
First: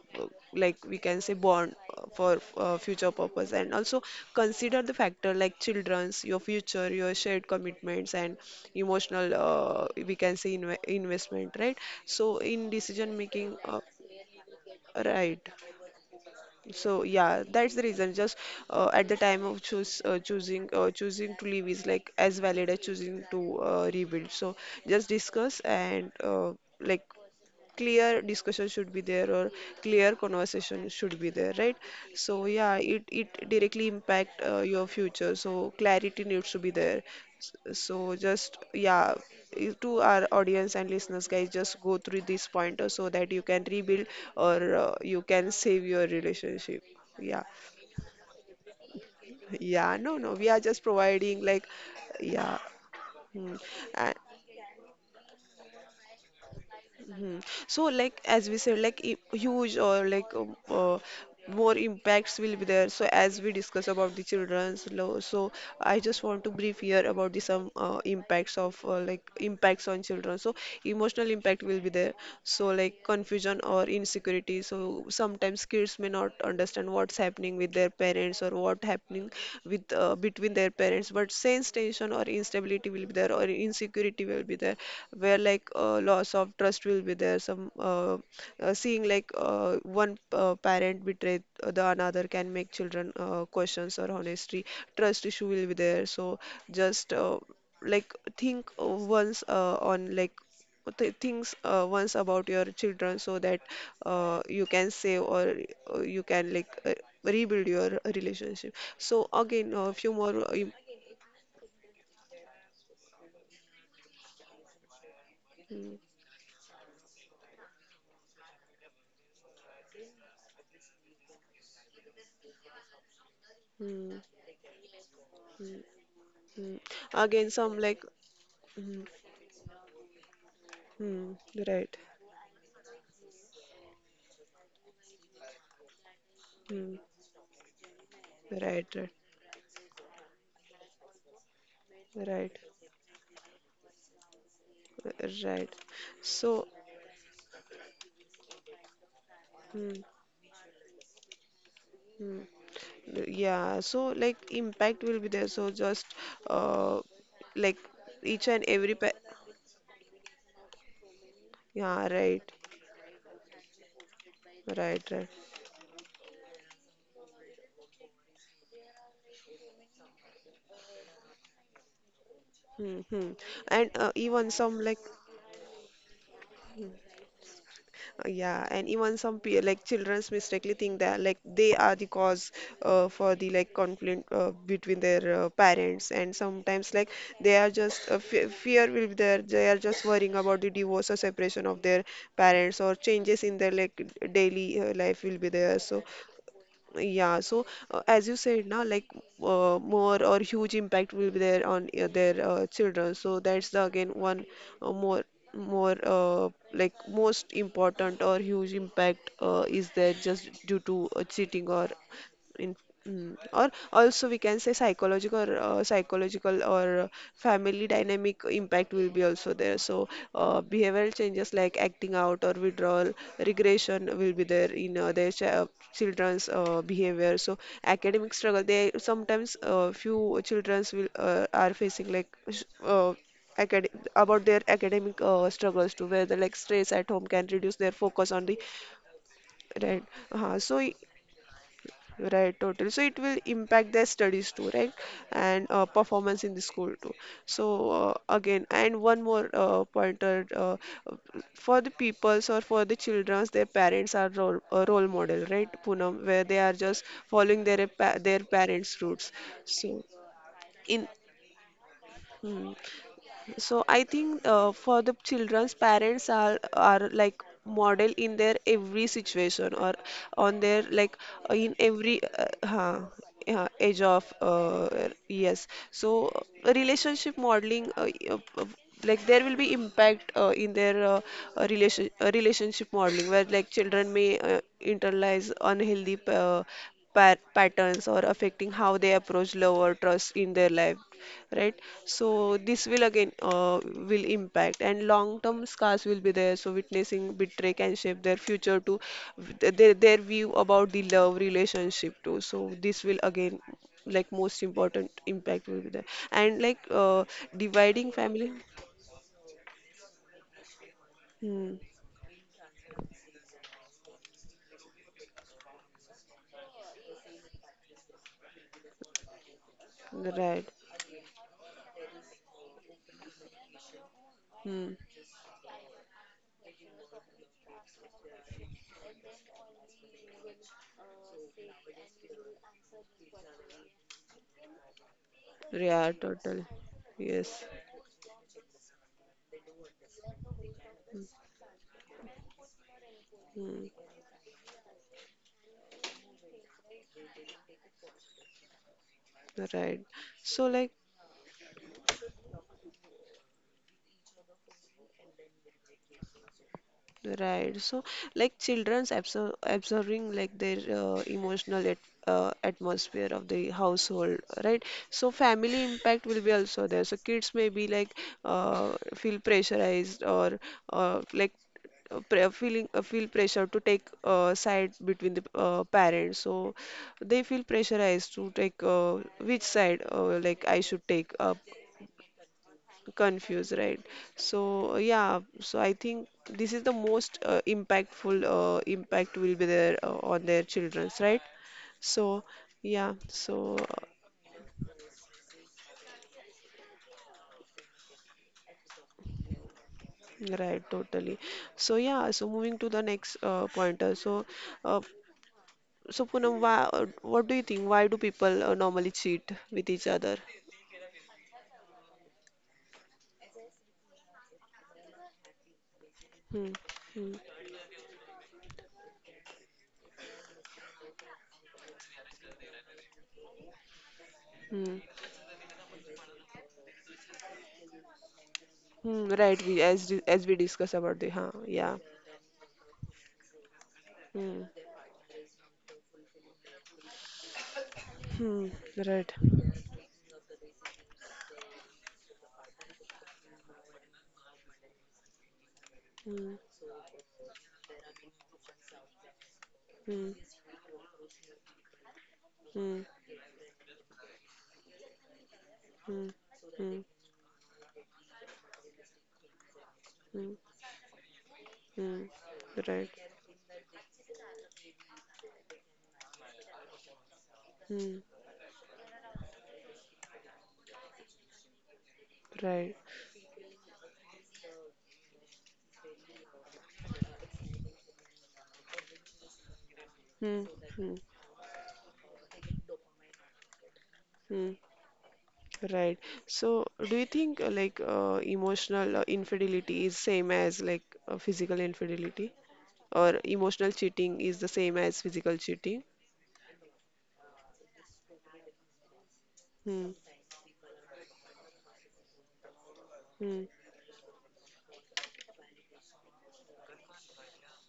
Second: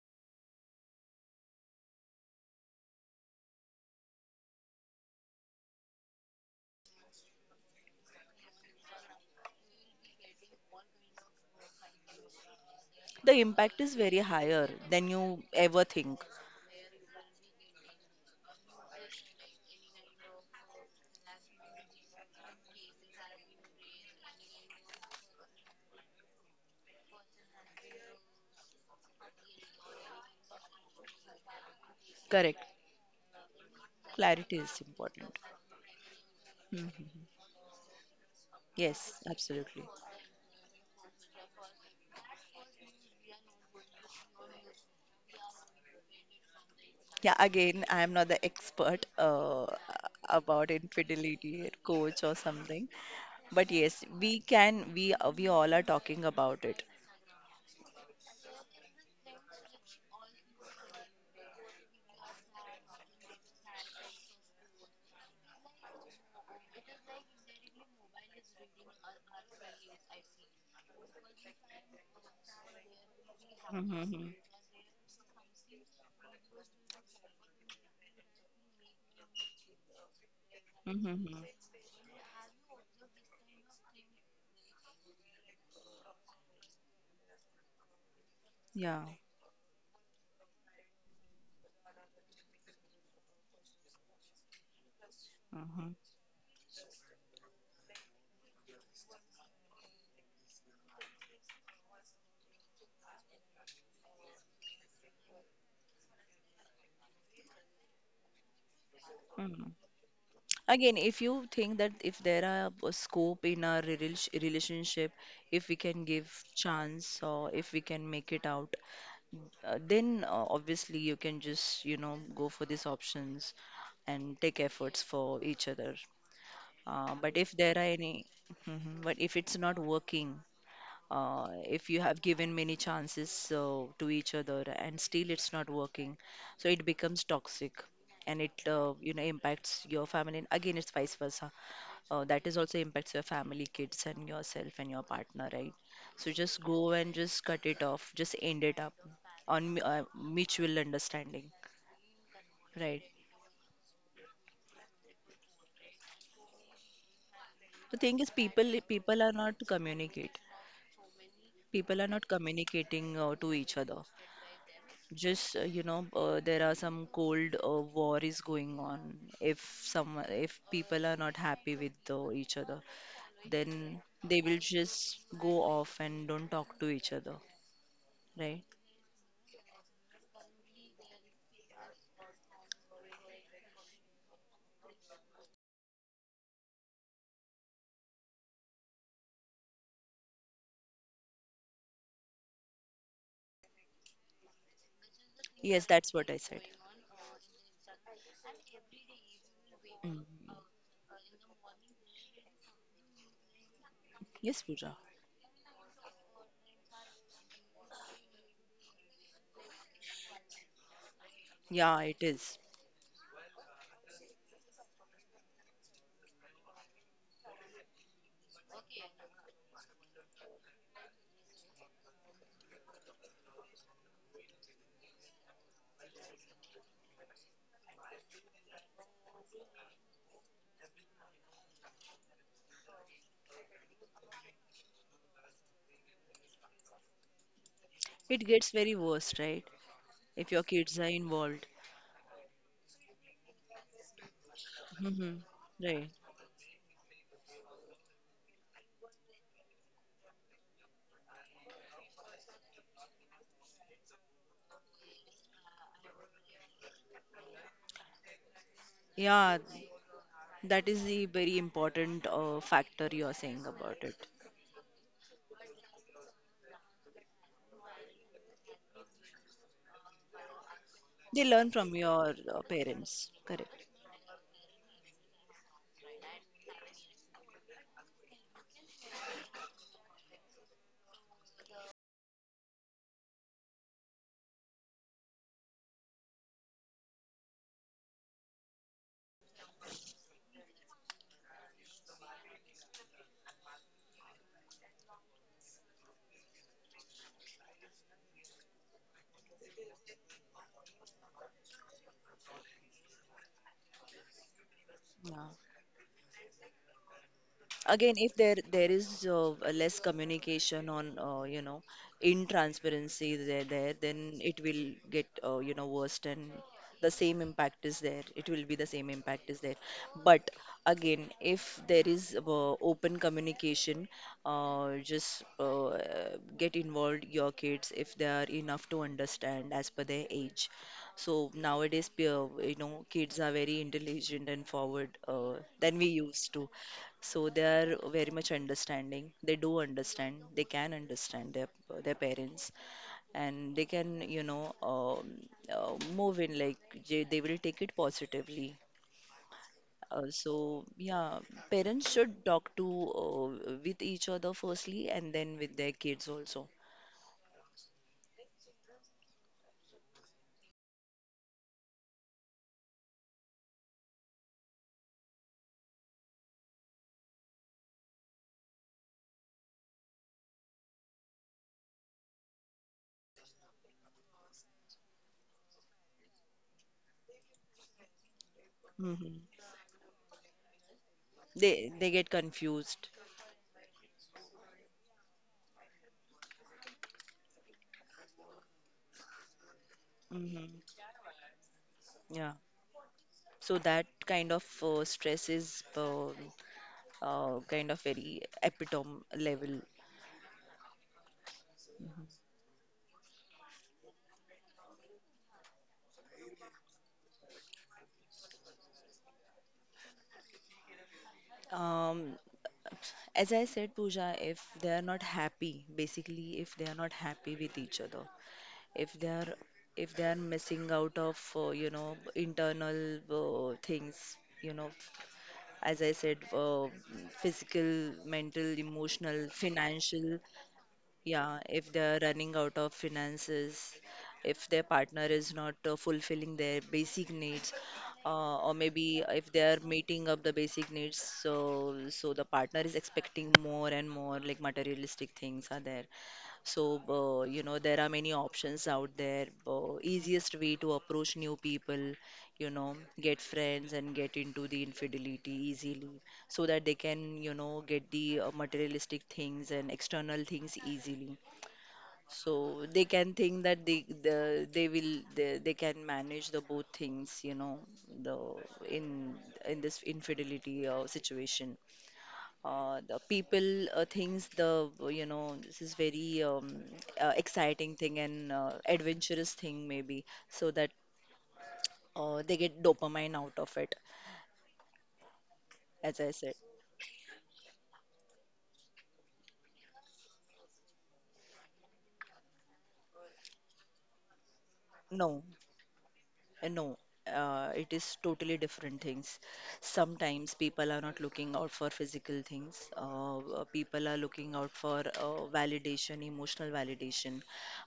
like we can say bond uh, for uh, future purpose. And also consider the factor like children's, your future, your shared commitments, and emotional uh, we can say inve investment, right? So in decision The making. Uh, impact is very higher than Right. you ever think. So yeah, that's the reason. Just uh, at the time of choose uh, choosing uh, choosing to leave is like as valid as choosing to uh, rebuild. So just discuss and uh, like clear discussion should be there, or clear conversation should be there, right? So Correct. yeah, it it directly impact uh, Clarity your is future, important. so clarity needs to be there. Mhm. S- so just yeah, Yes, i- to absolutely. our audience and listeners, guys, just go through this pointer, so that you can rebuild or uh, you can save your relationship. Yeah, Yeah. again, I am not the expert uh, Yeah, no no, we are about just providing like infidelity coach or yeah. something, Hmm. but yes, we can. We uh, we all are talking about it. Mhm. So, like as we said, like I- huge or like um, uh, more impacts will be there. So, as we discuss about the children's law, so I just want to brief here about the some uh, impacts of uh, like impacts on children. So, emotional impact will be there. So, so like confusion or Mm-hmm. insecurity, so sometimes kids may not understand what's happening with their parents or what happening with uh, between their parents, Mm-hmm. but sense tension or instability will be there, or insecurity will be there, where like uh, loss of trust will be there. Some uh, uh, seeing Yeah. like uh, One uh, parent betray uh, the another can make children uh, questions or honesty. Trust issue will be Mm-hmm. there. So just uh, like think uh, once uh, on like th things uh, once about your children, so that uh, you can save, or uh, you can like uh, rebuild your relationship. So Mm. again, a few more. Uh, im- Again, if you think that if there are a scope in our relation relationship, if we Mm, can give chance or if we can make it out, uh, then uh, obviously you can just, you know, go for these options mm, and take efforts for each mm, other. mm. Uh, but Again, if some there are like any, mm, mhm, but if it's not working, mm, uh, if right, you have given many chances so to each other and still it's not working, so it mm, becomes toxic and it right, uh, right, you know impacts your family. And again, it's vice versa. Uh, that right, is also impacts your family, kids, and yourself and your uh, partner, right. right? So just So. go and just cut it off. Just end it up on mu- Mm, uh, mutual understanding, mm. right? Yeah, so like impact will be there. So just uh, like The thing is, each and people every pa, people are not to communicate. People yeah, are not right, communicating uh, to each other. right, right. Just uh, you know, uh, there are some cold uh, war is going on. If some, if people are not happy with uh, each other, Mm-hmm. And then uh, they even will some like just go off and don't talk to each other, uh, right? yeah, and even some pe like childrens mistakenly think that like they are the cause uh, for the like conflict uh, between their uh, parents, and sometimes like they are just uh, fe fear will be there. They are just worrying about the divorce or separation of their parents or changes in their like daily uh, life will be there. Yes, So that's what I said. yeah, so uh, as you said now, like uh, Mm. more or huge impact will be there on uh, their uh, children. So that's the again one Yes, uh, Pooja. more more uh, like most important or huge impact uh, is there just due to uh, cheating or Yeah, it is. in mm, or also we can say psychological or uh, psychological or uh, family dynamic impact will be also there. So uh, behavioral changes like acting out or withdrawal regression will be there in uh, their chi- uh, children's uh, behavior. So academic struggle, they sometimes uh, few children's will uh, are facing like sh- uh, acad- about their academic uh, struggles too, where the like stress at home can reduce their focus on It the, gets very worse, right? right. If Uh, your so kids are involved. Right, totally. So it will impact their studies too, right? Hmm. And uh, Right. performance in the school too. So uh, again, and one more uh, pointer uh, for the peoples or for the childrens, their parents are role, a role model, right, Poonam, where they are just following their pa their parents' roots. Yeah, So that in, is the very important uh, hmm, factor you are saying so about I it. think uh, for the children's, parents are are like model in their every situation or on their like They uh, learn in from every your uh, uh, huh, parents. yeah, Correct. age of uh, yes. So relationship modeling uh, uh, like there will be impact uh, in their uh, uh, relation uh, relationship modeling, where like children may uh, internalize unhealthy uh, pa- patterns or affecting how they approach love or trust in their life, right. So this will again uh, will impact, and long term scars will be there. So witnessing betray can shape their future to their, their view about the love relationship too. So this will again like most important Yeah. impact will be there and like uh, dividing Again if family. there there is uh, a less communication on uh, you Hmm. know in transparency there there then it will get uh, you know worse and the same impact is there, it will be the same impact is there. But Right. again if there is uh, open communication, Hmm. uh, just uh, get involved your kids if they are enough to understand as per their age. So nowadays peer- you know kids are very intelligent and forward uh, than Yeah, we used totally. to, so Yes. they are very much understanding. They do understand. They can understand their their parents, and Hmm. they can, you know, um, uh, move in like they, they will take it positively. Right. Uh, So, so like, yeah, parents should talk to uh, with each other firstly, and then with their kids also. right. So, like children's absor absorbing like their uh, emotional at uh, atmosphere of the household, right? So, family impact will be also there. So, kids may be like uh, feel pressurized, or uh, like uh, pre- feeling uh, feel pressure to take uh, side between the uh, parents. So, they feel pressurized to take uh, Hmm. which side uh, like I should take. Uh, They they get confused. Confused, right. So yeah, so I think this is the most uh, impactful uh, impact will be there uh, on their Hmm. children's, right. So Yeah. yeah, so So that kind of uh, stress is uh, uh, kind of very epitome level. uh, right, totally. So yeah, so moving to the next uh, pointer. So uh, so Poonam, why, uh, what do you think, why do people uh, normally cheat with each other? Um, As I said, Pooja, if they are not happy, basically, Hmm. if they are not Hmm. happy with each other, if they are if they are missing out of uh, you know internal uh, things, you know, Hmm. as I said, uh, physical, mental, Hmm. emotional, Right, we as di- financial. as we discuss about the huh, Yeah, if yeah, they're running out of finances, hmm. if their partner is not uh, fulfilling their basic needs, uh, Hmm. or maybe Right. if they're meeting up the basic needs, so so the partner is expecting more and more, like materialistic things are there. Hmm. So, uh, you know, there are many options out there. Uh, Hmm. Easiest way to approach new people, you know, Hmm. get friends and get into the infidelity easily Hmm. so that they Hmm. can, you know, get the uh, materialistic things and external Hmm. things easily. Hmm. So they Right. can think that they the, they will they, they can manage the both things, you know, Hmm. the in in this infidelity uh, situation. Right. Uh, the people uh, thinks the you know this is very um, uh, exciting thing and uh, adventurous thing maybe, Hmm. so that Hmm. uh, they get dopamine out of it, Hmm. Right. as I said. So, do you think uh, like uh, emotional uh, infidelity is same as like uh, physical infidelity, or emotional cheating is the same as No, physical cheating? uh, no, uh, it is totally different things. Hmm. Sometimes people are not looking out for physical things. Uh, Hmm. Uh, people are looking out for uh, validation, emotional validation,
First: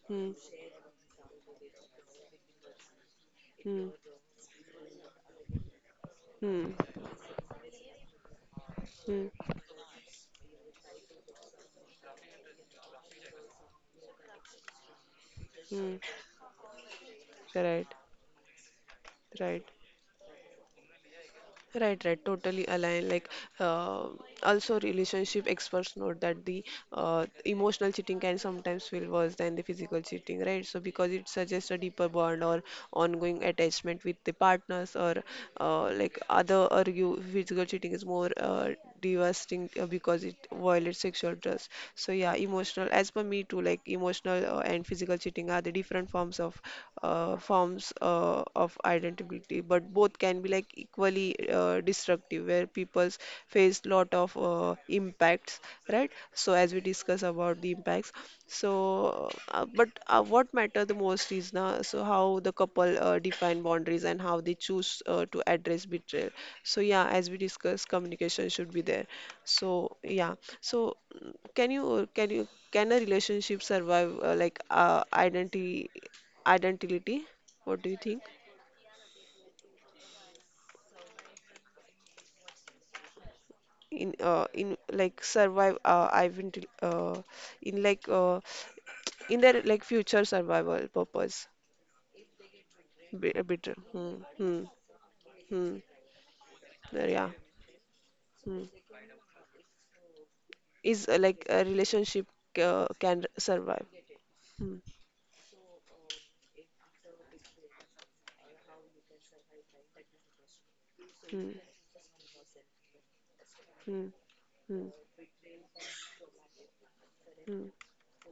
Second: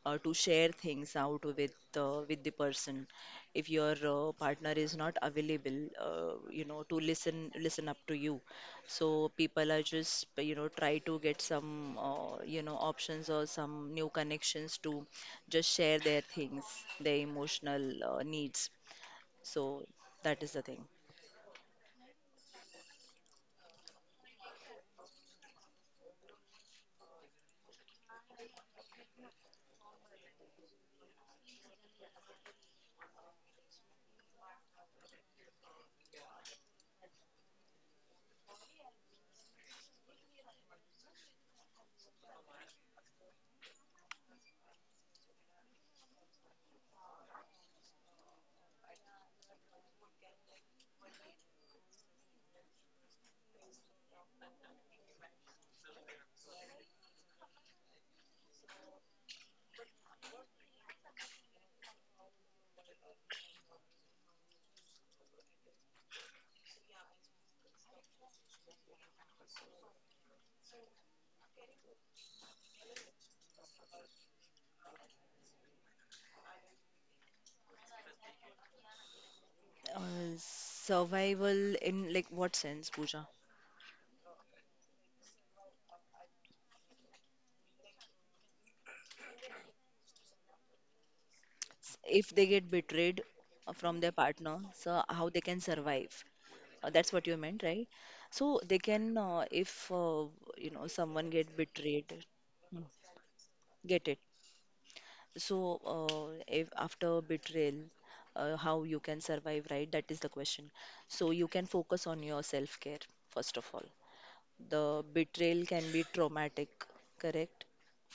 uh, Hmm. to share things out with uh, with the person. If Hmm. your uh, partner is not available, uh, you Hmm. know, to listen listen up to you. So Hmm. people are just you know try to get some uh, you know options or some new connections to just Hmm. share their things, their emotional Right. uh, needs. Right. So that is the thing. Right, right, totally aligned. Like, uh, also relationship experts note that the uh, emotional cheating can sometimes feel worse than the physical cheating, right? So because it suggests a deeper bond or ongoing attachment with the partners, or uh, like other argue physical cheating is more uh, devastating uh, because it violates sexual trust. So yeah, emotional. As per me too, like emotional uh, and physical cheating are the different forms of uh, forms uh, of identity, but both can be like equally uh, destructive, where people face lot of uh, impacts, right. So as we discuss about the impacts, so uh, but uh, what matter the most is now, so how the couple uh, define boundaries and how they choose uh, to address betrayal. So yeah, as we discuss, communication should be there. So yeah, so mm, can you can you can a relationship survive uh, like uh, identity, identity, what do you think? Uh, Survival in like what sense, Pooja? In uh, in like survive uh, identity, uh, in like uh, in their like future survival purpose. S- If they get betrayed Bi- a bit uh, from hmm, their hmm, partner, so how they can hmm, survive? Uh, uh, That's yeah, what you meant, right? hmm. So they can, uh, if uh, you know Is uh, someone like a get relationship betrayed, uh, can survive, get it. hmm, So uh, if after betrayal, uh, how you can survive, right? That is the question. So hmm, you can focus on your self-care first of all. hmm, hmm, The betrayal can be traumatic, hmm, correct?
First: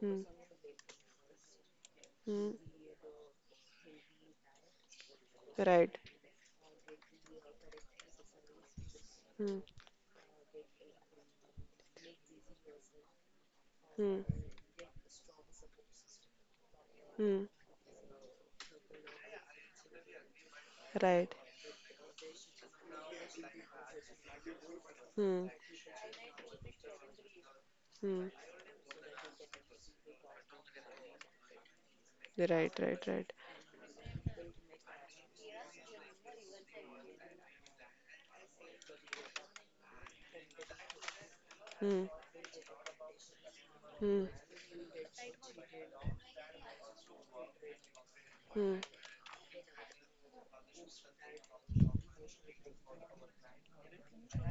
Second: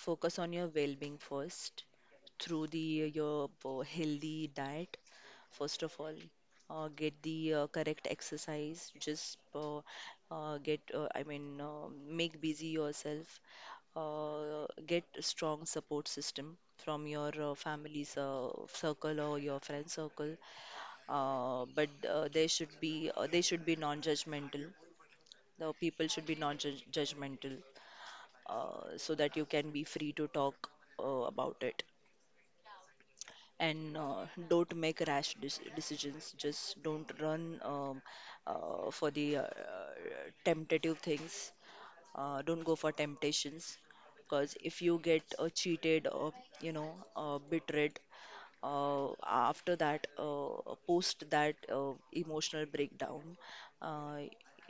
hmm, on your well-being first hmm. through the uh, your uh, healthy diet. First of Right, all, uh, get the uh, correct exercise. Just hmm, uh, uh, get, uh, I mean, uh, make busy yourself. hmm, Uh, get a strong support system from your hmm, uh, family's uh, circle or your friend circle. right, Uh, but uh, they should be uh, They should be non-judgmental. hmm, The people should be non-judgmental, hmm. uh, so that you can be free to talk uh, about it, Right, right, right, and uh, don't make rash dec- decisions. Just don't run um, uh, for the uh, temptative things. hmm, uh, Don't go for temptations, hmm, because if you get uh, cheated or you know uh, betrayed, hmm, uh, after that uh, post that uh, emotional breakdown, uh,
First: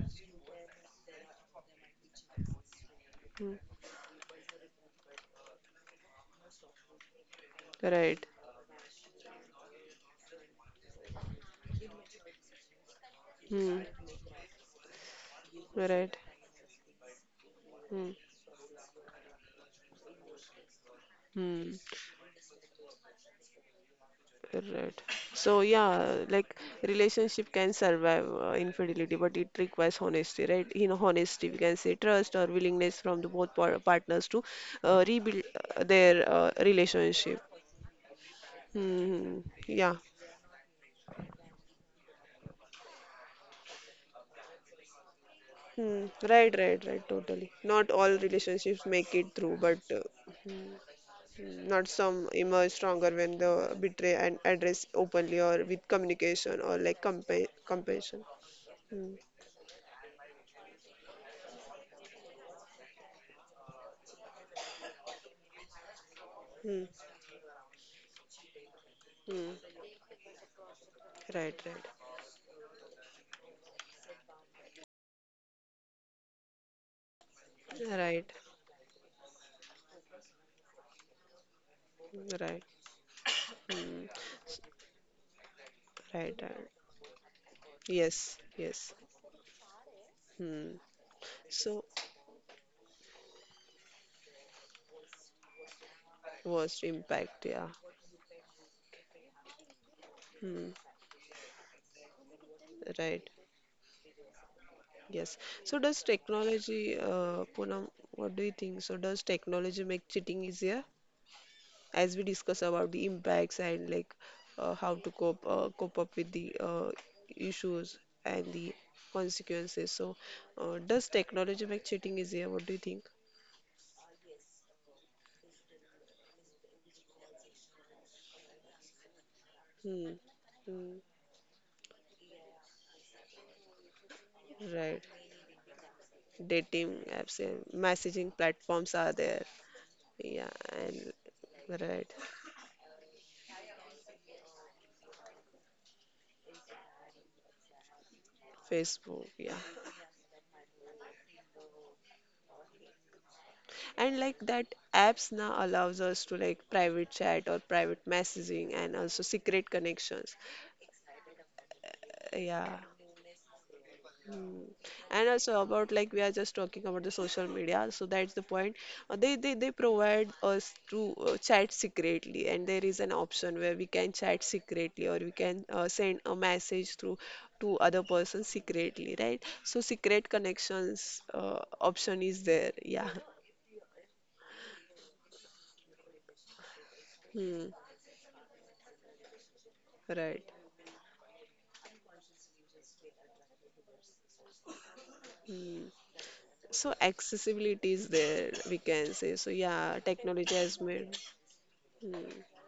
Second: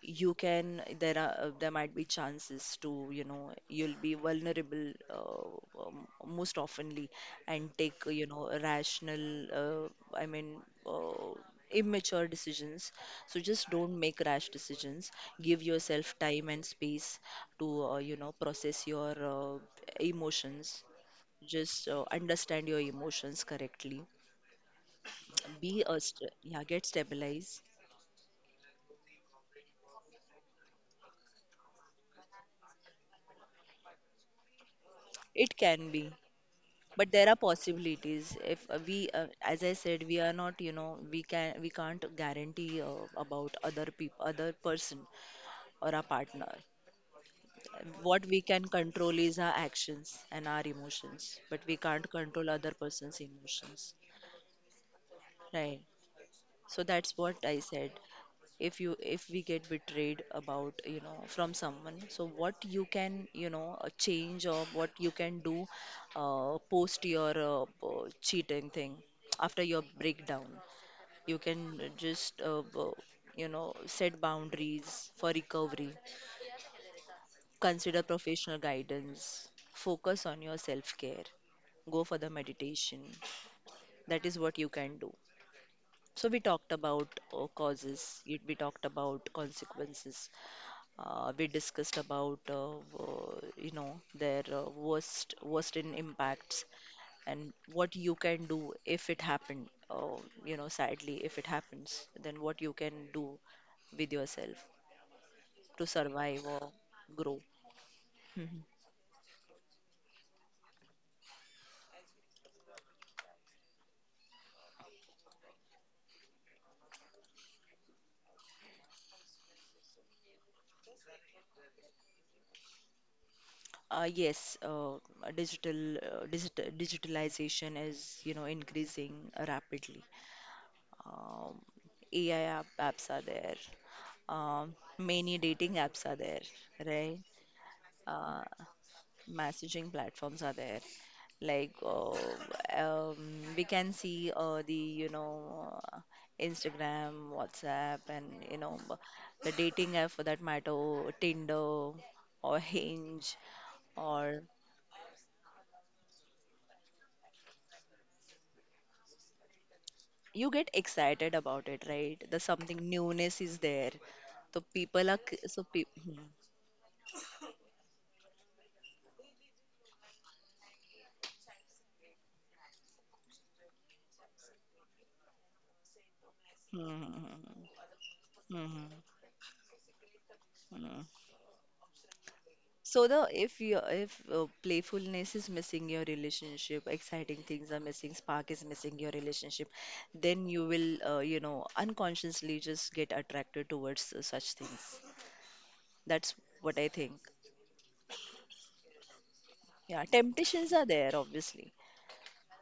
you can there are uh, there might be chances to you know hmm. you'll be vulnerable, uh, um, most oftenly, and take you Right. know rational, uh, i mean uh, immature decisions. So just Hmm. don't make rash decisions. Give yourself Right. time and space to uh, you Hmm. know process your uh, emotions. Hmm. Just uh, understand your emotions correctly. Right. be So a st- yeah, Yeah, like get stabilized. relationship can survive uh, infidelity, but it requires honesty, right? You know, honesty, we can say trust or willingness from the both par partners to uh, rebuild It uh, can be, their uh, but there are relationship. possibilities if uh, we uh, Hmm. as I Yeah. said, we are not you know we can we can't guarantee uh, about other people, other person Hmm. or our Right. partner. Right. Right. Totally. Not all What we can relationships make control it is through, our but uh, actions and our emotions, but we not can't some control emerge other stronger person's when the emotions. betray and address openly or Right, with communication or so like that's what compa I said. compassion. If you if we get betrayed about you know from someone, so what you can you know uh, change or what you can do uh, Hmm. post your uh, uh, cheating thing, Hmm. after your breakdown. You Right, can right, just uh, uh, you know set boundaries for recovery, consider right, professional guidance, focus on your self care, go for the right. meditation. Hmm. That is S- what you can do. right, So we right. talked about uh, causes, Yes, we talked yes. about consequences. Hmm. Uh, we So, discussed about uh, uh, you know their uh, worst worst in impacts, worst impact, and yeah. what you can do if it happened. Uh, you Hmm. Know, sadly, if it happens, then what you can Right. do with yourself Yes. So, to does survive or technology, uh, grow. Poonam, what do you Mhm. think? So, does technology make cheating easier? As we discuss about the impacts and like uh, how to cope uh, cope up with the uh, issues and the consequences. So, uh, does technology make cheating easier? What do you think? Uh, yes, uh, digital, uh, digital digitalization is you know increasing rapidly. Hmm. Hmm. Um, A I app, apps are there. Um, Right. many dating apps are there, Dating right? apps and messaging Uh, platforms are there. Messaging platforms Yeah, are there, and like right. uh, um, we can see uh, the you know uh, Instagram, WhatsApp, and you know b- Facebook, yeah. the dating app for that matter, Tinder or Hinge, And like or that apps now allows us to like private chat or private messaging and also secret connections. you get excited about it, right? There's Yeah. something newness is there, Mm. so people are And c- also so about people. like we *laughs* are just talking about the social media, so that's the point. Uh, They they they provide us to uh, chat secretly, and there is an option where we can chat secretly or we can uh, send a message through Hmm. Hmm. to other person Hmm. Hmm. secretly, right? So secret Hmm, hmm, hmm. connections uh, option is there. Yeah. So the if you if uh, playfulness is missing your relationship, exciting Hmm. things are missing, spark is missing your relationship, Right. then you will uh, you know unconsciously just get attracted towards uh, such things. Hmm. That's what I So think. accessibility is there, we can say. So yeah, Yeah, technology temptations has are there made. obviously. Hmm.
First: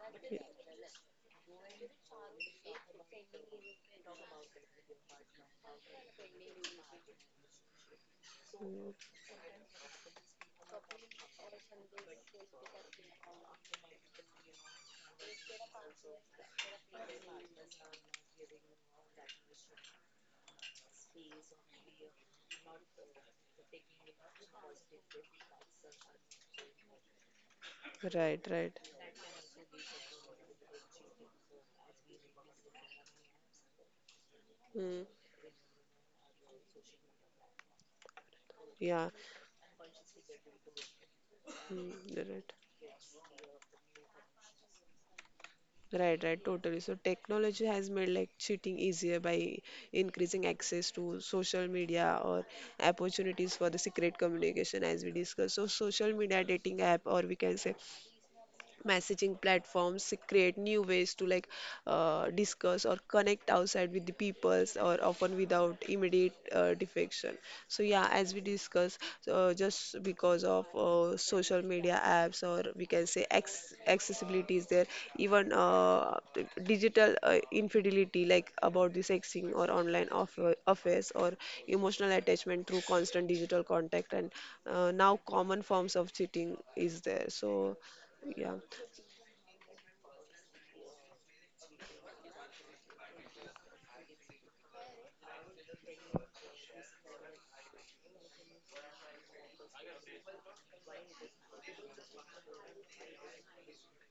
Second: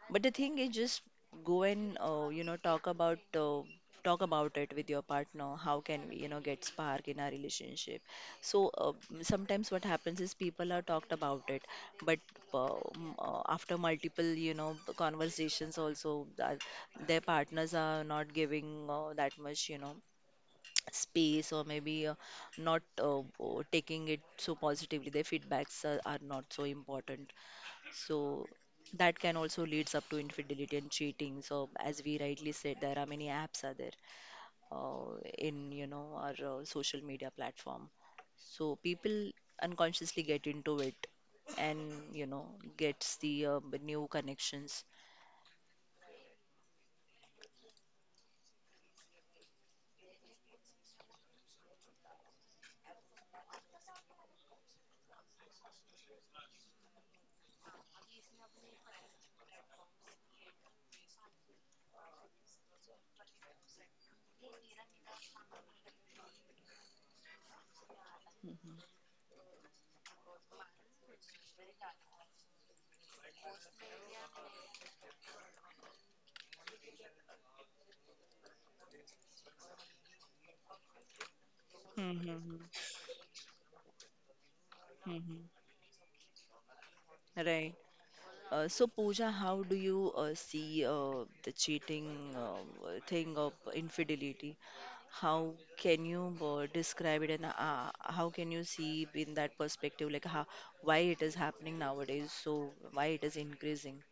But the Yeah. thing is, just go and uh, you know talk about uh, talk about it with your partner. How can we you know get spark in our relationship? So Hmm. uh, sometimes what happens is people are talked about it, but uh, m- uh, after multiple you know conversations also that their partners are not giving uh, that much you know space, or maybe uh, not uh, uh, taking it so positively. Their feedbacks are, are not so important. Right. So Right. that can also leads up to infidelity and cheating. So as we rightly said, there are many apps are there Hmm. uh, in you know our uh, social media platform. So Yeah. people unconsciously get into it and Mm, you know right. gets the uh, new connections. Right, right, totally. So technology has made like cheating easier by increasing access to social media or opportunities for the secret communication, as we discussed. So social media dating app, or we can say messaging platforms, create new ways to like uh, discuss or connect outside with the peoples or often without immediate uh, defection. So yeah, as we Mhm. discuss, so uh, just because of uh, social media apps, or we can say acc- accessibility is there, even uh, d- digital uh, infidelity like about the sexing or online off- affairs or emotional Mhm. attachment through constant digital contact, and uh, now Mhm. common forms of cheating is there. Right. So yeah. Uh, so, Pooja, how do you uh, see uh, the cheating uh, thing of infidelity? How can you uh, describe it, and uh, how can you see in that perspective, like how, why it is happening nowadays? So why it is increasing?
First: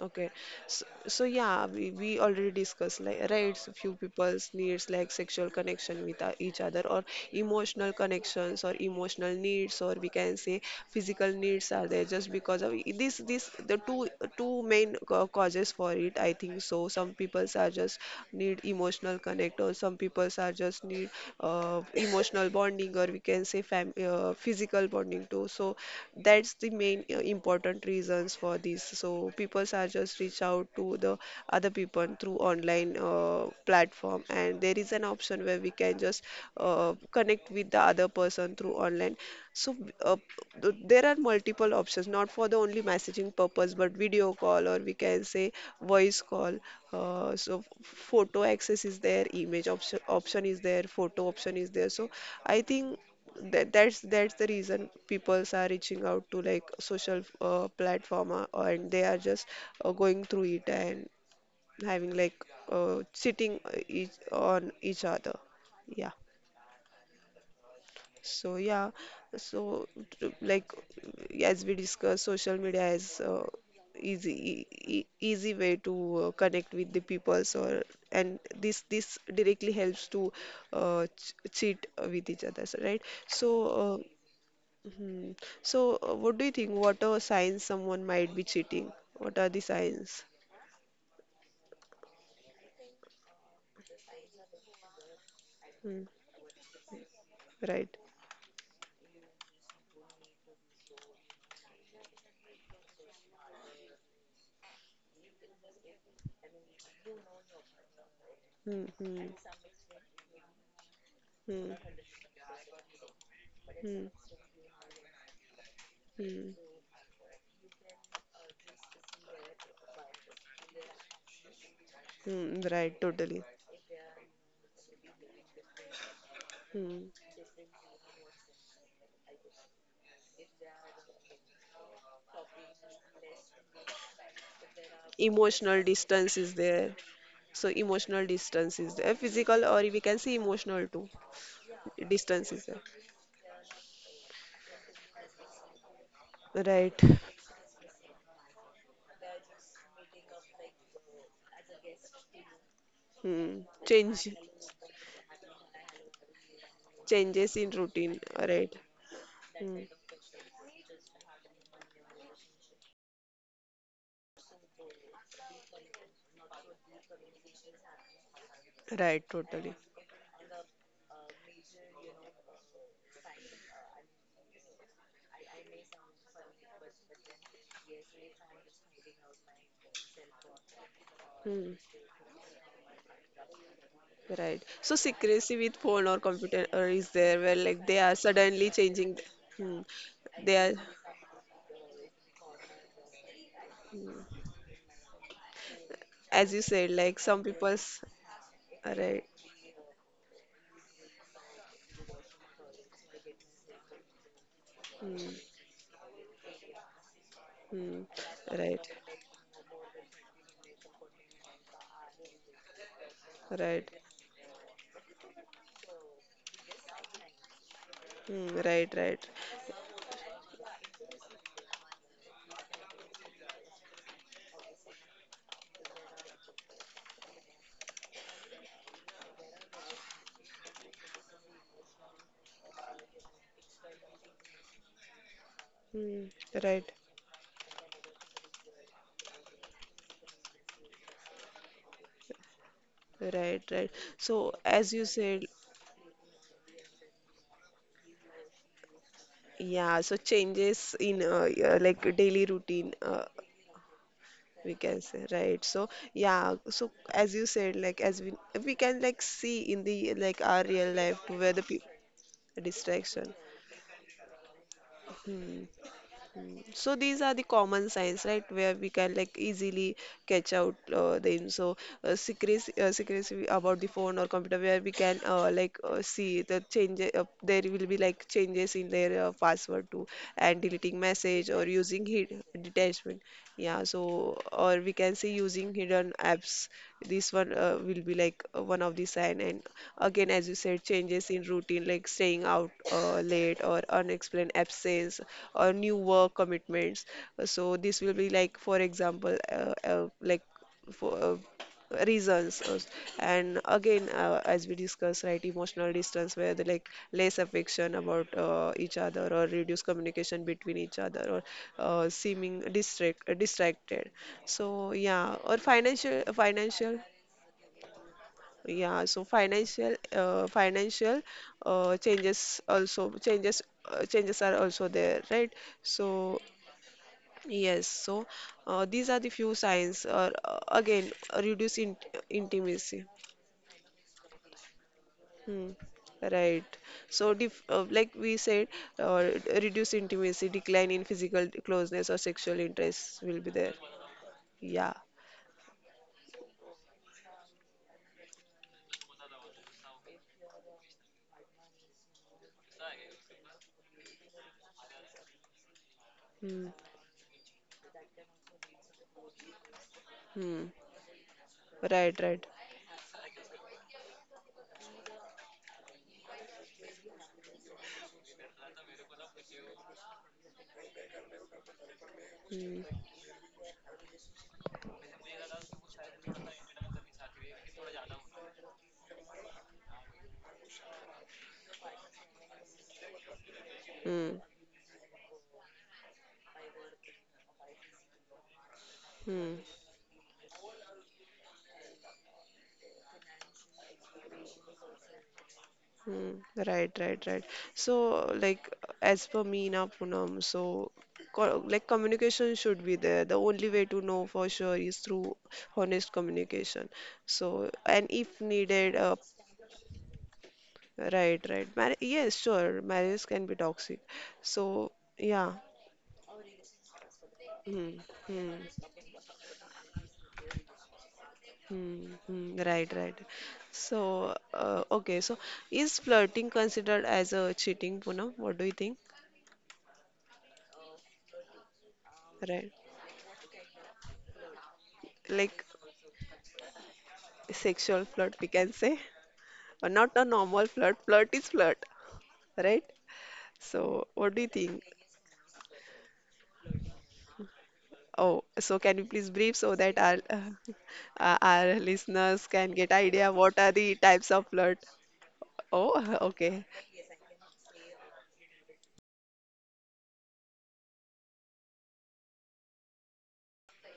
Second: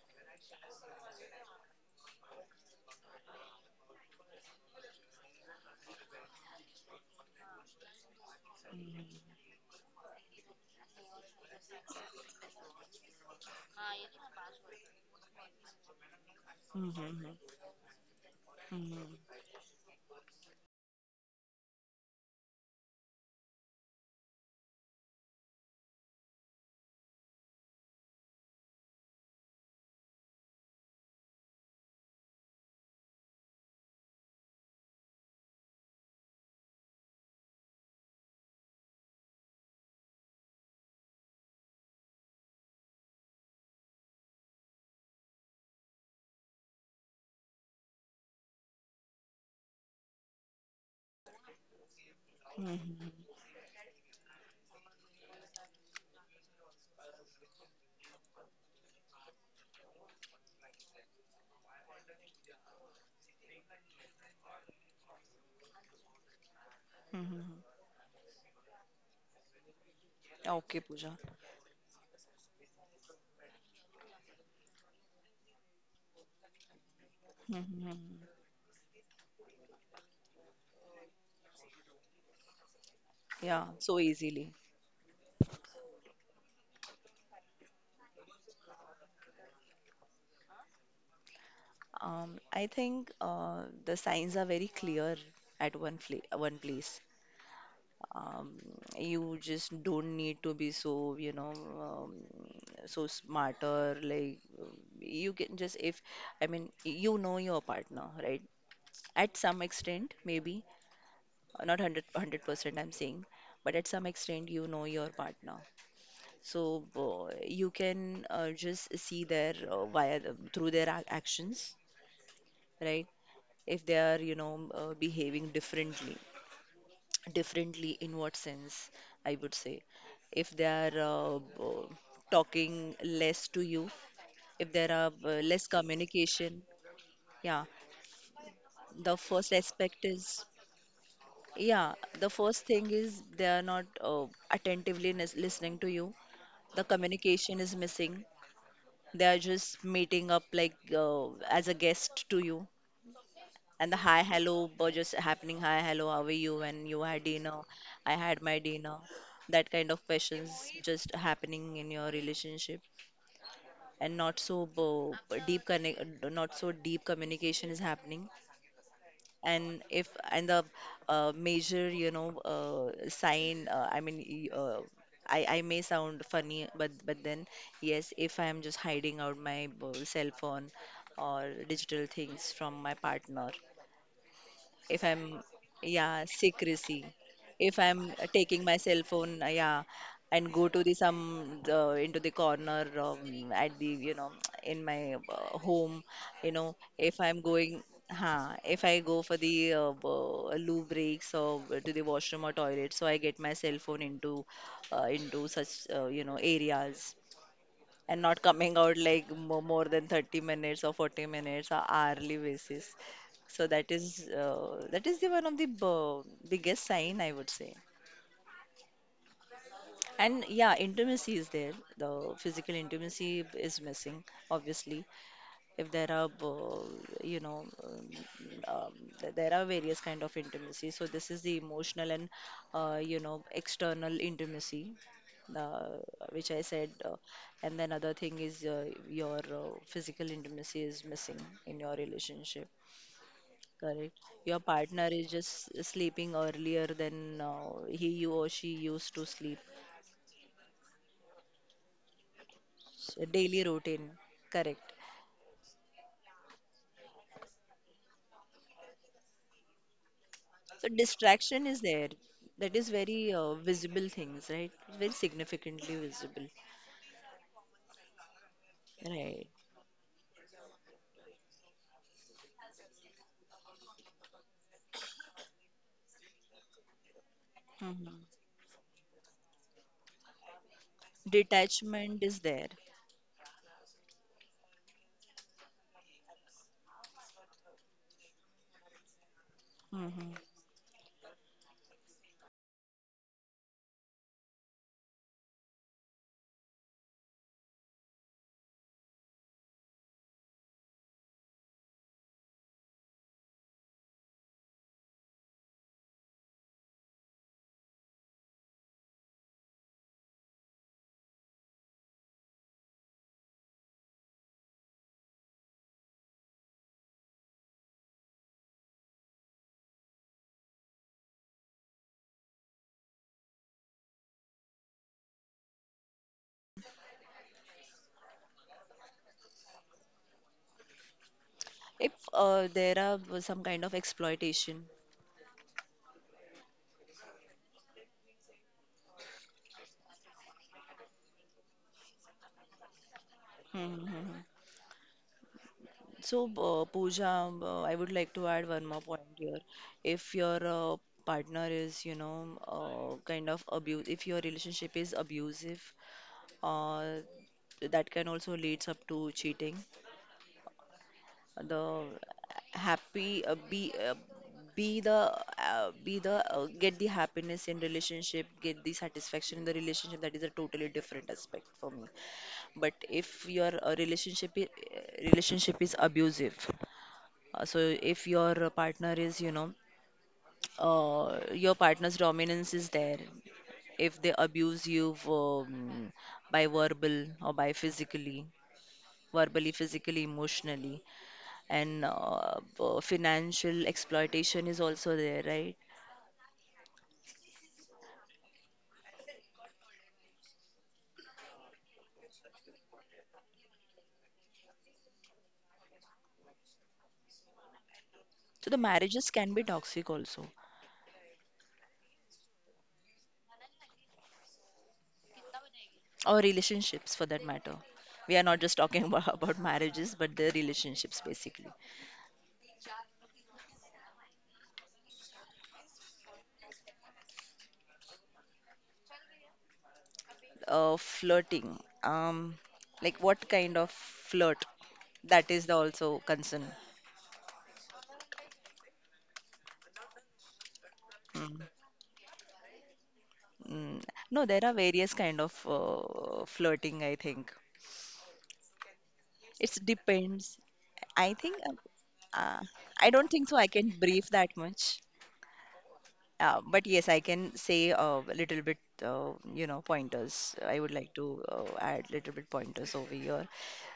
Okay. So, so yeah, we, we already discussed like rights, few people's needs like sexual connection with uh, each other or emotional connections or emotional needs, or we can say physical needs are there just because of this this the two, two main ca- causes for it, I think so. Hmm. Some people's are just need emotional Hmm. connect, or some people's are just need uh, emotional bonding, or we can say fam uh, physical bonding too. So that's that's the main uh, important reasons for this. So people are just reach out to the other people through online uh, platform, and there is an option where we can just uh, connect with the other person through online. So uh, th- there are multiple options, not for the only messaging purpose, but video call, or we can say voice call. Uh, so f- photo access is there, image option option is there, photo option is there. So I think Mm-hmm. that that's that's the reason peoples are reaching out to like social uh, platform, uh, and they are just uh, going through it and having like, uh, sitting uh, each on each other, yeah. Mm-hmm. So yeah, so t- like Okay, Pooja. as we discussed, social media is uh, easy, e- e- easy way to uh, connect with the peoples or, Mm-hmm. and this this directly helps to uh, ch- cheat with each other, so, right, so, Yeah. uh, So easily. mhm. So, uh, what do you think? What are signs someone might be cheating? What are the signs? Um, I think uh, the signs are very clear at one Hmm. fla one place. Right. Um, you just don't need to be so, you know, um, so smarter. Like um, you can just if I mean you know your partner, right? Hmm. Hmm. At some extent, maybe uh, Hmm. not a hundred I'm saying, but at Hmm. some extent you know your partner. Hmm. So uh, you can uh, just see their uh, via the- through their ac- actions, Hmm. Right. right? Totally. If they are, you know, uh, behaving differently. Hmm. Differently in what sense, I would say, if they are uh, b- talking less to you, if there are uh, less Emotional distance is communication. there. So, Yeah, emotional distance is there. the first Physical, or we aspect can say is, emotional too. yeah, the Distance is first there. thing is they are not uh, attentively lis- listening to you, the Right. communication is missing. They are just meeting up like uh, as a guest to you. Hmm. And the hi Change. hello were just happening. Hi hello, how are you? And you had Changes dinner. in routine. I had my Right. dinner. That Hmm. kind of questions just happening in your relationship, and not so bo- deep connect, not so deep communication is happening. Right. Totally. And if and the uh, major, you know, uh, sign. Uh, I mean, y- uh, I I may sound funny, but but then yes, if I'm just hiding out my uh, cell phone or Hmm. digital things from my partner, Right. So if I'm, secrecy with phone or yeah, computer or is secrecy. there where If like they are I'm uh, suddenly taking my cell changing. th- phone, uh, Hmm. yeah, They and go are, to the some the, into the corner um, at the you know hmm, *tsk* in my uh, home, as you you know, said, like if some I'm going. people's. Huh, if I go Right. for the uh, uh, loo breaks or to the washroom or toilet, so I get my cell phone into uh, Hmm. into such uh, you know areas, Hmm. and not coming Right. out like mo- more than thirty minutes or forty minutes or hourly basis. So Right. that is uh, that is the one of the b- biggest sign, I would say. Hmm. Right. Right. And yeah, intimacy is there. The physical intimacy is missing, obviously, if there are uh, you know um, um, th- there are various kind of intimacy. So this is the emotional and uh, you know external intimacy, uh, Hmm. which I Right. said, uh, and then other thing is uh, your uh, physical intimacy is missing in your relationship, Right. Right. correct. So Your as you partner is said, just sleeping earlier than uh, he you or she used to sleep. yeah. So changes in, uh, yeah, like daily routine. Uh, So daily routine, We correct. can say, right, so yeah, so as you said, like as we we can like see in the like our So real life where the distraction is people. there. That is very Distraction. uh, visible things, right? Very Hmm. significantly visible. Hmm. So these are the common signs, right, where we can like Right. easily catch out uh, them. So, uh, secrecy, uh, secrecy about the phone or computer, where we can, uh, like, uh, see the changes. Uh, there will be Hmm. like changes in their uh, password too, and deleting message or using Detachment is hid there. detachment. Yeah, so, or we can say using hidden apps. This one uh, will be like uh, one of the sign. And Hmm. again, as you said, changes in routine like staying out uh, late or unexplained absence or new work commitments. So this will be like, for example, uh, uh, like, for uh, reasons also. And again uh, as we discuss, right, emotional distance where they like less affection about uh, each other, or reduce communication between each other, or uh, seeming distract uh, distracted. So yeah, or financial financial, yeah, so financial uh, financial uh, changes, also changes uh, changes are also there, right, so, yes, so, uh, these are the few signs, or uh, again reduce in If uh, there intimacy. are uh, some kind of exploitation. Hmm. Right. So, dif uh, like we said, uh, reduce intimacy, decline in physical closeness or sexual interest will be there. Hmm. Yeah. So, uh, Pooja, uh, I would like to add one more point here. If your uh, partner is, you know, uh, kind of abuse, if your relationship is abusive, Hmm. uh, that can also leads up to cheating. Hmm. The Right, right. happy uh, be uh, be the uh, be the uh, get the happiness in relationship, get the satisfaction in the relationship, that is a totally different aspect for me. Hmm. But if your uh, relationship i- uh, relationship is abusive, uh, so if your partner is you know, uh, your partner's dominance is there, if Hmm. they abuse you, um, by verbal or by physically, Hmm. verbally, physically, emotionally, and uh, uh, financial exploitation is also there, right? Hmm. Right, right, right. So, like, as per me now, Poonam, so, co like, communication should be there. The only way to know for sure is through honest communication. So, and if So the needed, uh, marriages can be toxic also, right, right. Mar Yes, sure. Marriages can be toxic. So, yeah. or relationships for that matter. Hmm, We are hmm, not just talking about, *laughs* about marriages, but the relationships basically. hmm, hmm. Right, right. So, uh, okay. So, is flirting considered as a cheating, Poonam? What do you think? Uh, flirting, um, Right. like what kind of flirt? That Like is the also concern. sexual flirt, we can say. *laughs* But not a normal flirt. Flirt is Mm, flirt, right? mm. So, what do No, you there are think? various kind of uh, flirting, I think. Oh, so can you please brief It so that our uh, depends. *laughs* I uh, think our uh, listeners uh, can get I idea don't think so what I are can the brief types of that flirt? much. Oh, *laughs* Uh, okay. But yes, I can say uh, a little bit, uh, you know, pointers. I would like to uh, add little bit pointers over here.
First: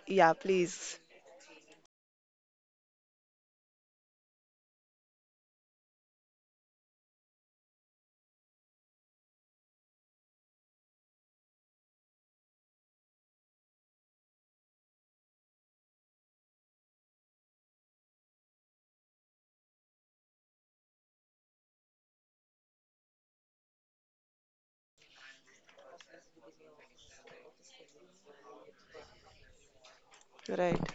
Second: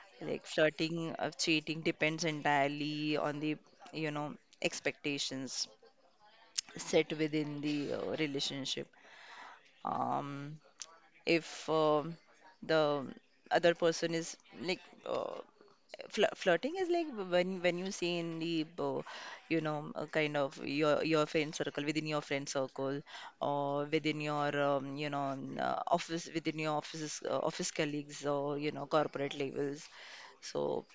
Yeah, Like please. flirting or cheating depends entirely on the, you know, expectations set within the uh, relationship. Um, if um the other person is like uh, fl flirting is like when when you see in the uh, you know uh, kind of your your friend circle within your friend circle or within your um, you know um, uh, office within your offices uh, office colleagues or you know corporate levels, Right. so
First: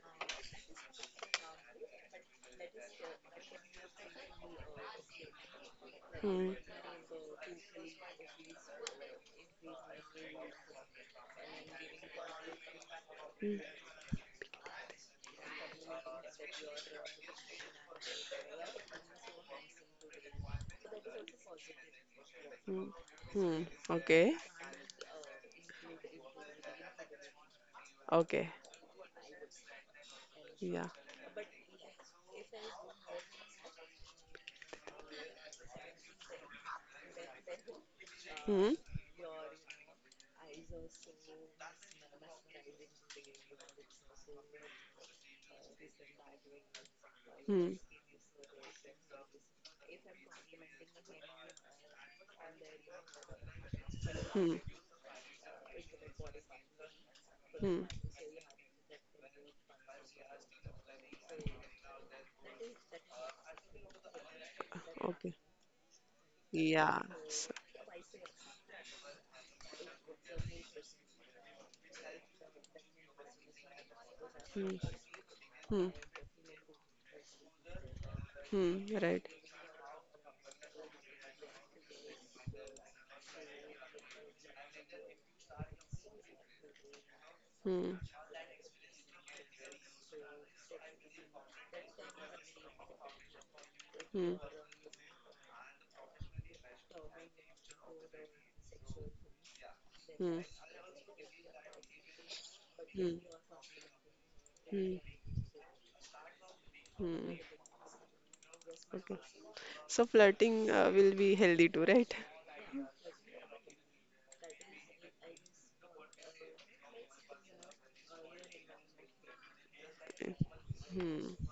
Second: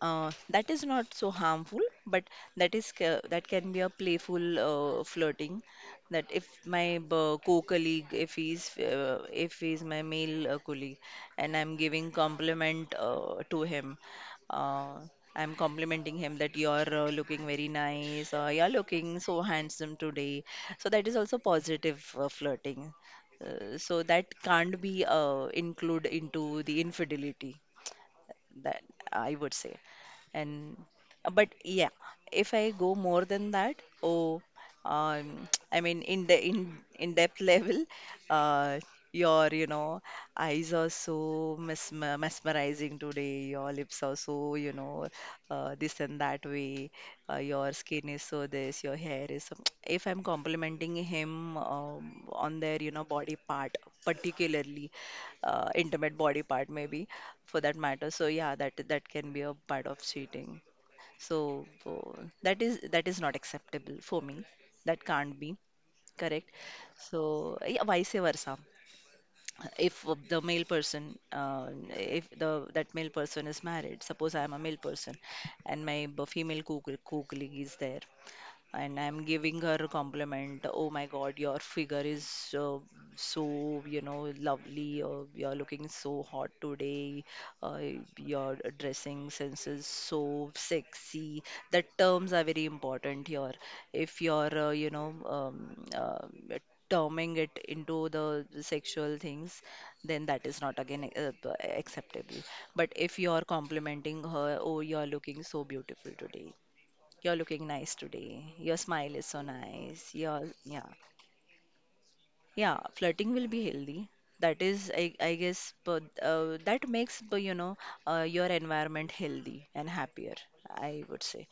uh, that is not so harmful, but that is ca- that can be a playful uh, flirting. That if Hmm. my b- co-colleague, if he's uh, if he's my male uh, colleague, and I'm giving compliment uh, Hmm. to him, uh, I'm complimenting him that you're uh, looking very nice, or you're looking so handsome today. So that is also positive uh, Hmm. flirting. Hmm. Uh, so that Okay. can't be uh, include into the infidelity, Okay. that I would say. And Yeah. but yeah, if I go more than that, oh, um, *tsk* I mean in the in in depth *laughs* level, Hmm. uh, your you know eyes are so mesmer mesmerizing today. Your lips are so, you know uh, this and that way. Uh, Hmm. your skin is so this. Your hair is so. *tsk* If I'm complimenting him um, on their, you know, body part, Hmm. particularly uh, intimate body part maybe, for that Hmm. matter. So yeah, that that can be a part of cheating. So uh, that is that is not acceptable for me, that Okay. can't be correct. Yeah. So, So yeah, vice versa, if the male person uh, if the that male person is married. Suppose I am a hmm. male person and Hmm. my b- female co- co- colleague is there, Hmm. and I'm Right. giving her a compliment. Oh my God, your figure is uh, so, you know, lovely. Uh, you're looking so hot today. Uh, Hmm. your dressing sense is so sexy. The terms are very important here. If Hmm. you're, uh, you know, um, uh, terming it into the sexual things, then Hmm. that is not again uh, acceptable. But Hmm. if you're complimenting her, oh, Hmm. you're looking so beautiful today, Hmm. you're looking nice today. Your smile Okay. is so So nice. Your, flirting yeah. uh, will be healthy too, right? Yeah, flirting will be healthy. That is, I, I guess, but uh, that makes, but, you know, uh, your environment healthy and happier, I Hmm. would say.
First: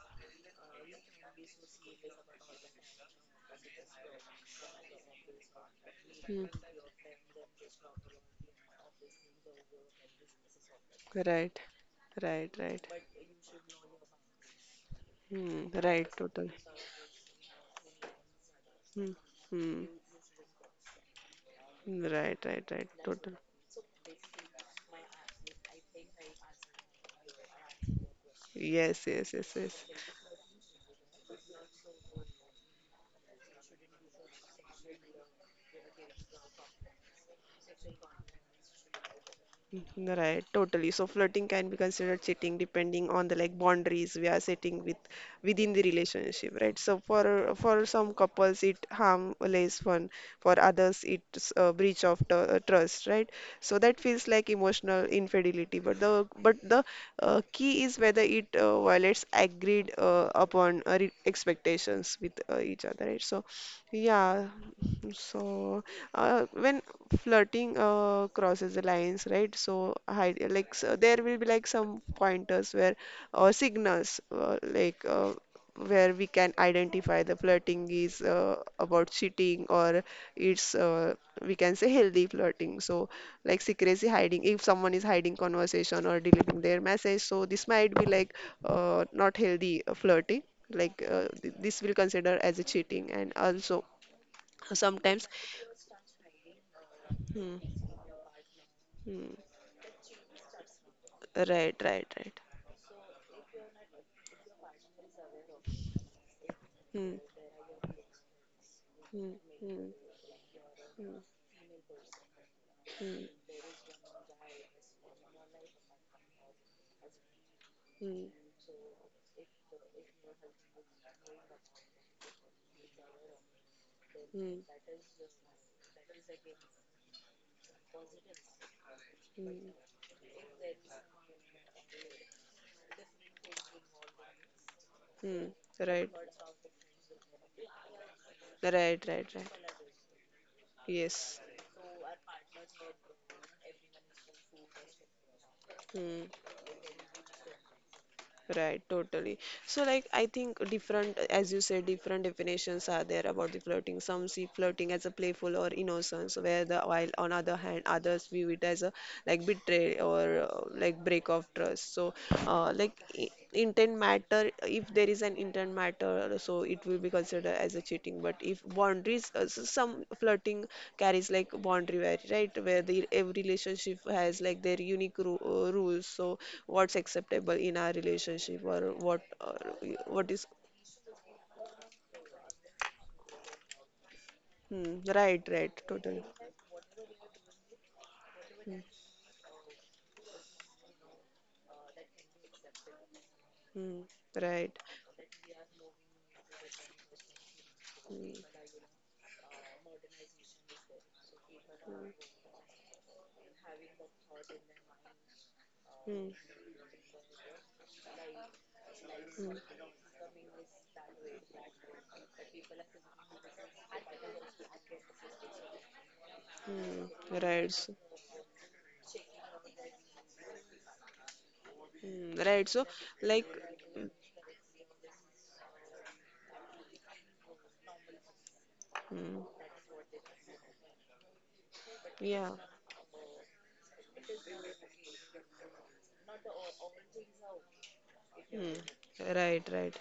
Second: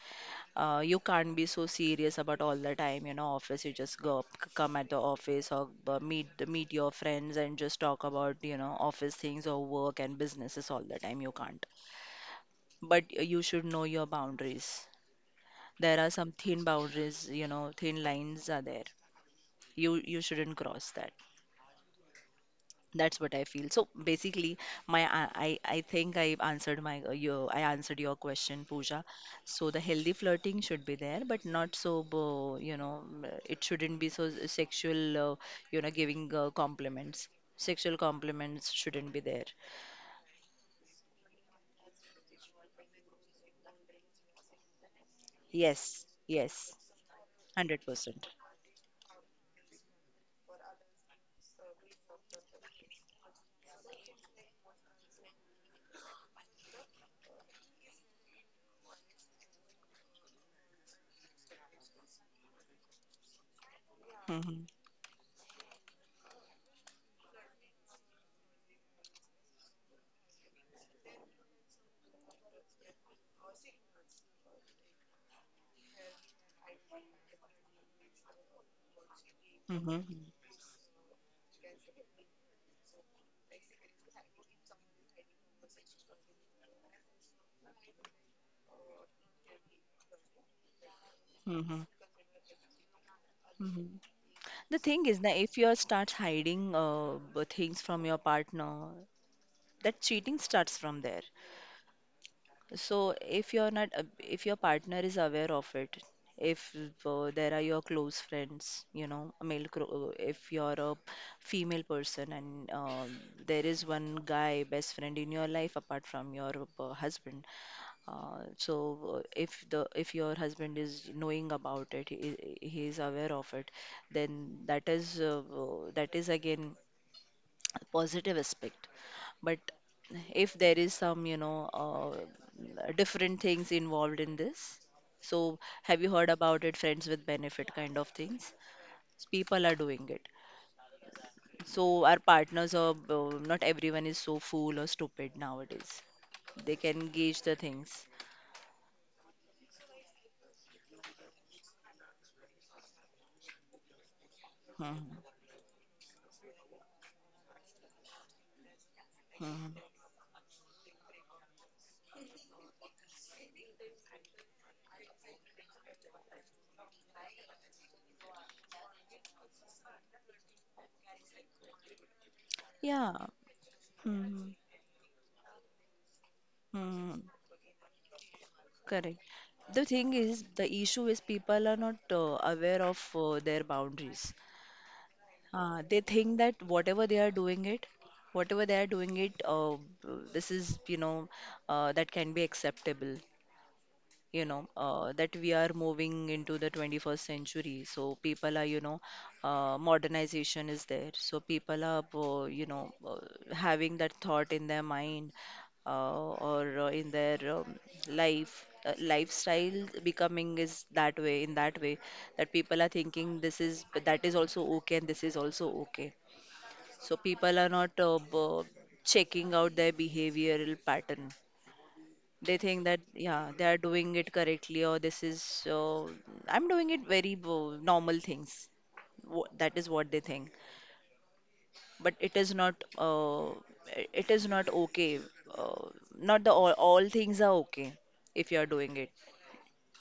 uh, You can't be so serious about all the time. You know, office, you just go up, c- come at the office or uh, meet Hmm. meet your friends and just talk about, you know, office things or work and businesses all the time. You Right. can't, Right. Right. but you should know your boundaries. Hmm. There Right. are some Total. thin boundaries, you know, thin lines are there. Hmm. Hmm. You you shouldn't cross that. Right. Right. Right. That's Total. what I feel. So basically, my I I I think I answered my uh, your I answered your question, Pooja. Yes, yes, yes, So the yes. healthy flirting should be there, but not so, uh, you know mm, it shouldn't be so s- sexual. Uh, you know, giving uh, compliments. Sexual compliments shouldn't be there. Mm, right, totally. So flirting can be considered cheating depending on the like boundaries we are setting with within the Yes, relationship, yes, right? So for for some one hundred percent. couples it harm less fun, for others it's a breach of tr uh, trust, right? So that feels like emotional infidelity, but the but the uh, key is whether it uh, violates agreed uh, upon uh, re expectations with uh, each other, right? So yeah, Mm-hmm. so uh, when flirting uh, crosses the lines, right? So, hi, like so there will be like some pointers where, or signals, uh, like, uh, where we can identify the flirting is uh, about cheating, Mm-hmm. or it's uh, we can say healthy flirting. So, like secrecy hiding, if someone is hiding conversation or deleting their message, so this might be like uh, not healthy uh, flirting. Like uh, th- Mm-hmm. this will consider as a cheating, and also Mm-hmm. The thing is sometimes. that if you start hiding uh, b- Hmm. things from your partner, Hmm. that cheating starts from there. Right, right, right. So if you're not, a- if your partner is aware of it, if Hmm, uh, there are your close friends, you hmm, know, a male, hmm, cro- uh, if you're a hmm, female person and uh, hmm, there is one guy, best friend in your life apart from your uh, husband, uh, hmm, so uh, if the if your husband is knowing about it, he, he is aware of it, then hmm, that is uh, uh, that is again a positive aspect. But hmm, if there is some, you know, uh, different things involved in this, hmm. so have you Right, heard about it, friends with benefit kind of things? right, right, People right. are doing it. Yes. So our partners are, uh, not everyone is so fool or stupid nowadays. Hmm. They can gauge the things. Right, totally. So, like, I think different, as you said, different definitions are there about the flirting. Some see flirting as a Mhm. playful or innocence, where the while on other hand, others view it as a like Mhm. betray, or uh, like break of trust. So, uh, like, intent matter, if there is an intent matter, so it will be considered as a cheating, but if boundaries, uh, so some flirting carries like boundary where, right, where the Yeah. every relationship has Hmm. like their unique ru- uh, rules, so what's Hmm. acceptable in our relationship, or what Correct. uh, The thing what is, is, the issue is people are not uh, aware of uh, their boundaries. hmm, right, right, Uh, they totally, think that whatever they are doing it, whatever hmm, they are doing it, uh, this is, you know, uh, that can be acceptable. hmm, You know, right, uh, that we are moving into the twenty-first century, so people hmm, are, you know, uh, modernization is there, so people are, uh, you know uh, having that thought in their mind, hmm, uh, or uh, in their um, life uh, hmm, lifestyle becoming is that way in that way, that people are thinking this is that is also okay and this is also okay. hmm, So people are right, not, so, uh, b- checking out their behavioral pattern. hmm, They right, so think that, like, yeah, they are doing it correctly, or this is, uh, I'm doing it very uh, normal things. hmm, Wh- That is what they think. But it yeah. is not, uh, i- it is not okay. Uh, not the all, all things are okay if you are Hmm. doing it. Right, right.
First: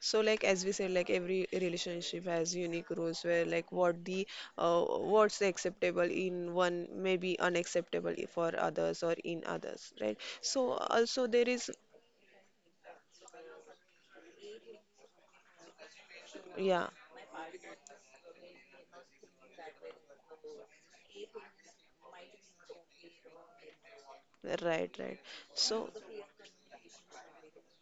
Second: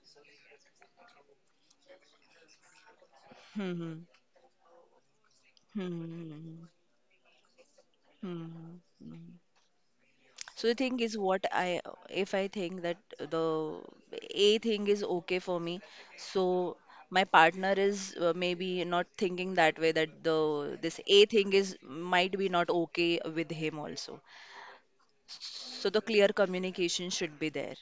So, like as we said, like every relationship has unique rules where like what Hmm. the uh, what's Hmm. acceptable in Hmm. one may be unacceptable i- for Hmm. others, or in others, right? So So the thing is also what there is, I, if I think that the A thing is okay for me, so yeah, my partner is uh, maybe not thinking that way, that the this A thing is might be not okay with him also. right, right. So So the clear communication should be there.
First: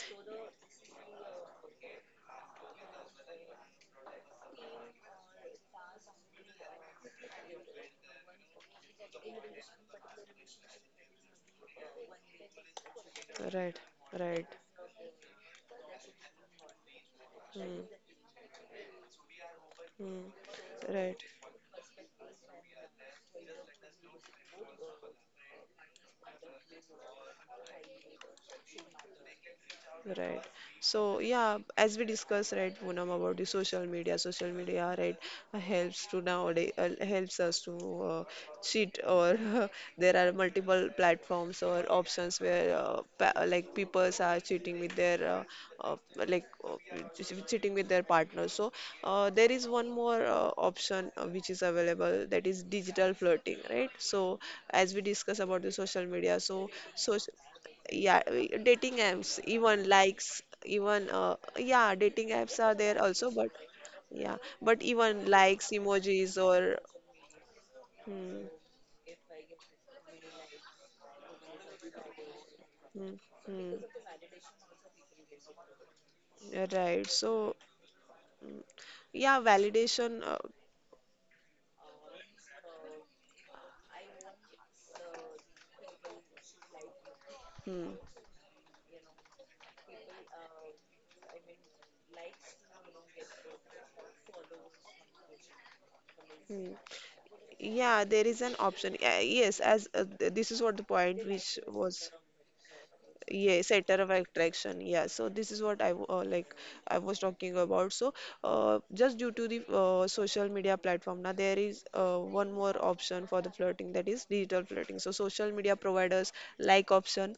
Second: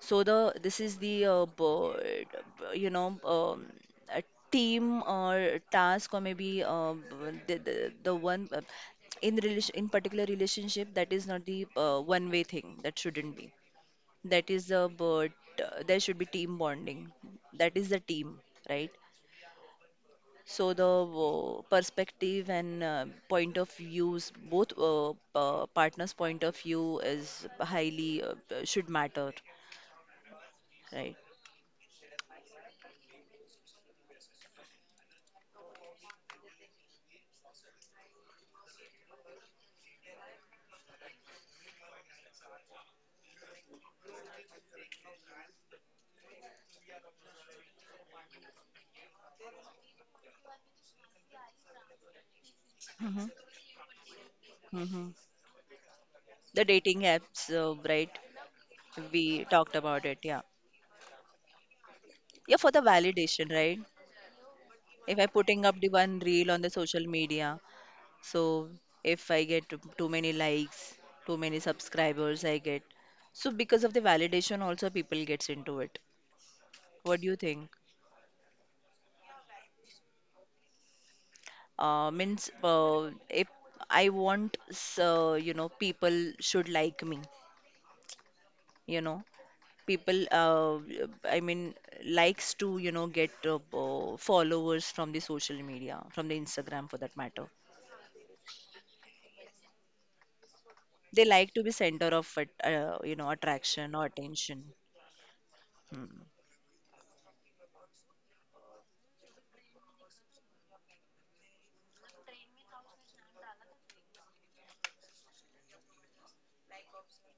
So the this is the, uh, b- you know, um, a team or task, or maybe, uh, b- the, the the one, uh, in relation, in particular relationship, that is not the, uh, one way thing, that shouldn't be. right, That right. is the, but uh, there should be team bonding. That Hmm, is the team, right? hmm, So the right. uh, perspective and uh, point of views, both uh, uh, partners' point of view is highly uh, uh, should matter, Right. right? So yeah, as we discussed, right, Poonam, about the social media, social media, right, uh, helps to, nowadays, uh, helps us to uh, cheat, or *laughs* there are multiple platforms or options where uh, pa like people are cheating with their uh, uh, like uh, che- cheating with their partner. So uh, there is one more uh, option uh, which is available, that is digital Hmm. flirting, right? So as we Hmm. discuss about the social media, so The dating so apps, uh, right, yeah, uh, dating we apps, talked even about it, likes, yeah, even uh, yeah, dating apps yeah, are for the there also, but validation, right? yeah, but If even I likes, putting up the one emojis, reel on or, the social media. hmm, So if I get too too many likes, too many subscribers, I get. hmm, So hmm, because of the validation, also people gets into it. right, What do so, you think? mm, yeah, validation, uh, Uh, means uh, if I want, so, you know, people should like me. hmm, You know, people. Uh, I mean, likes to, you know, get uh, uh, followers from the social media, from the hmm. Instagram for that matter. Yeah, there is an option, uh, yes, as uh, th- this is what the They point like which to be center was, of at- uh, you know, yeah, attraction center or of attention. attraction, yeah, so this is what i w- uh, Hmm. like I was talking about. So uh, just due to the uh, social media platform, now there is uh, one more option for the flirting, that is digital flirting. So social media providers like option,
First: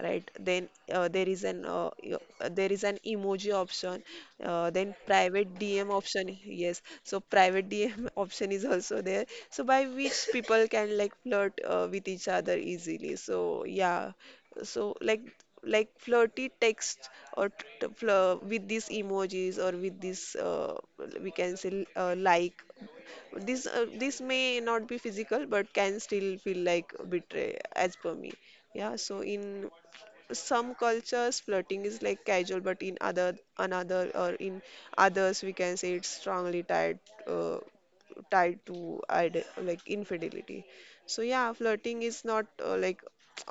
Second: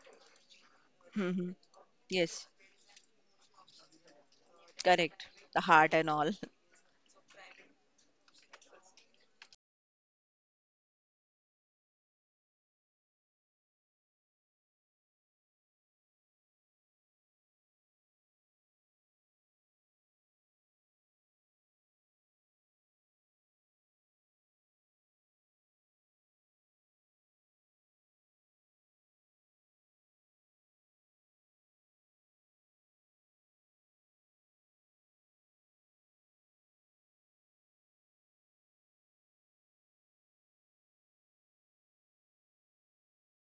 right, then uh, there is Mhm. an uh, yo- Yes. uh, there is an emoji option, uh, then Correct. private The D M heart and all. option, *laughs* yes, so private D M *laughs* option is also there, so by which people can like flirt uh, with each other easily, so yeah, so like, like flirty text, or t- t- flir- with these emojis, or with this, uh, we can say, uh, like this uh, this may not be physical but can still feel like betray, as per me. Yeah, so in some cultures flirting is like casual, but in other another, or in others we can say it's strongly tied uh, tied to ide- like infidelity. So yeah, flirting is not uh, like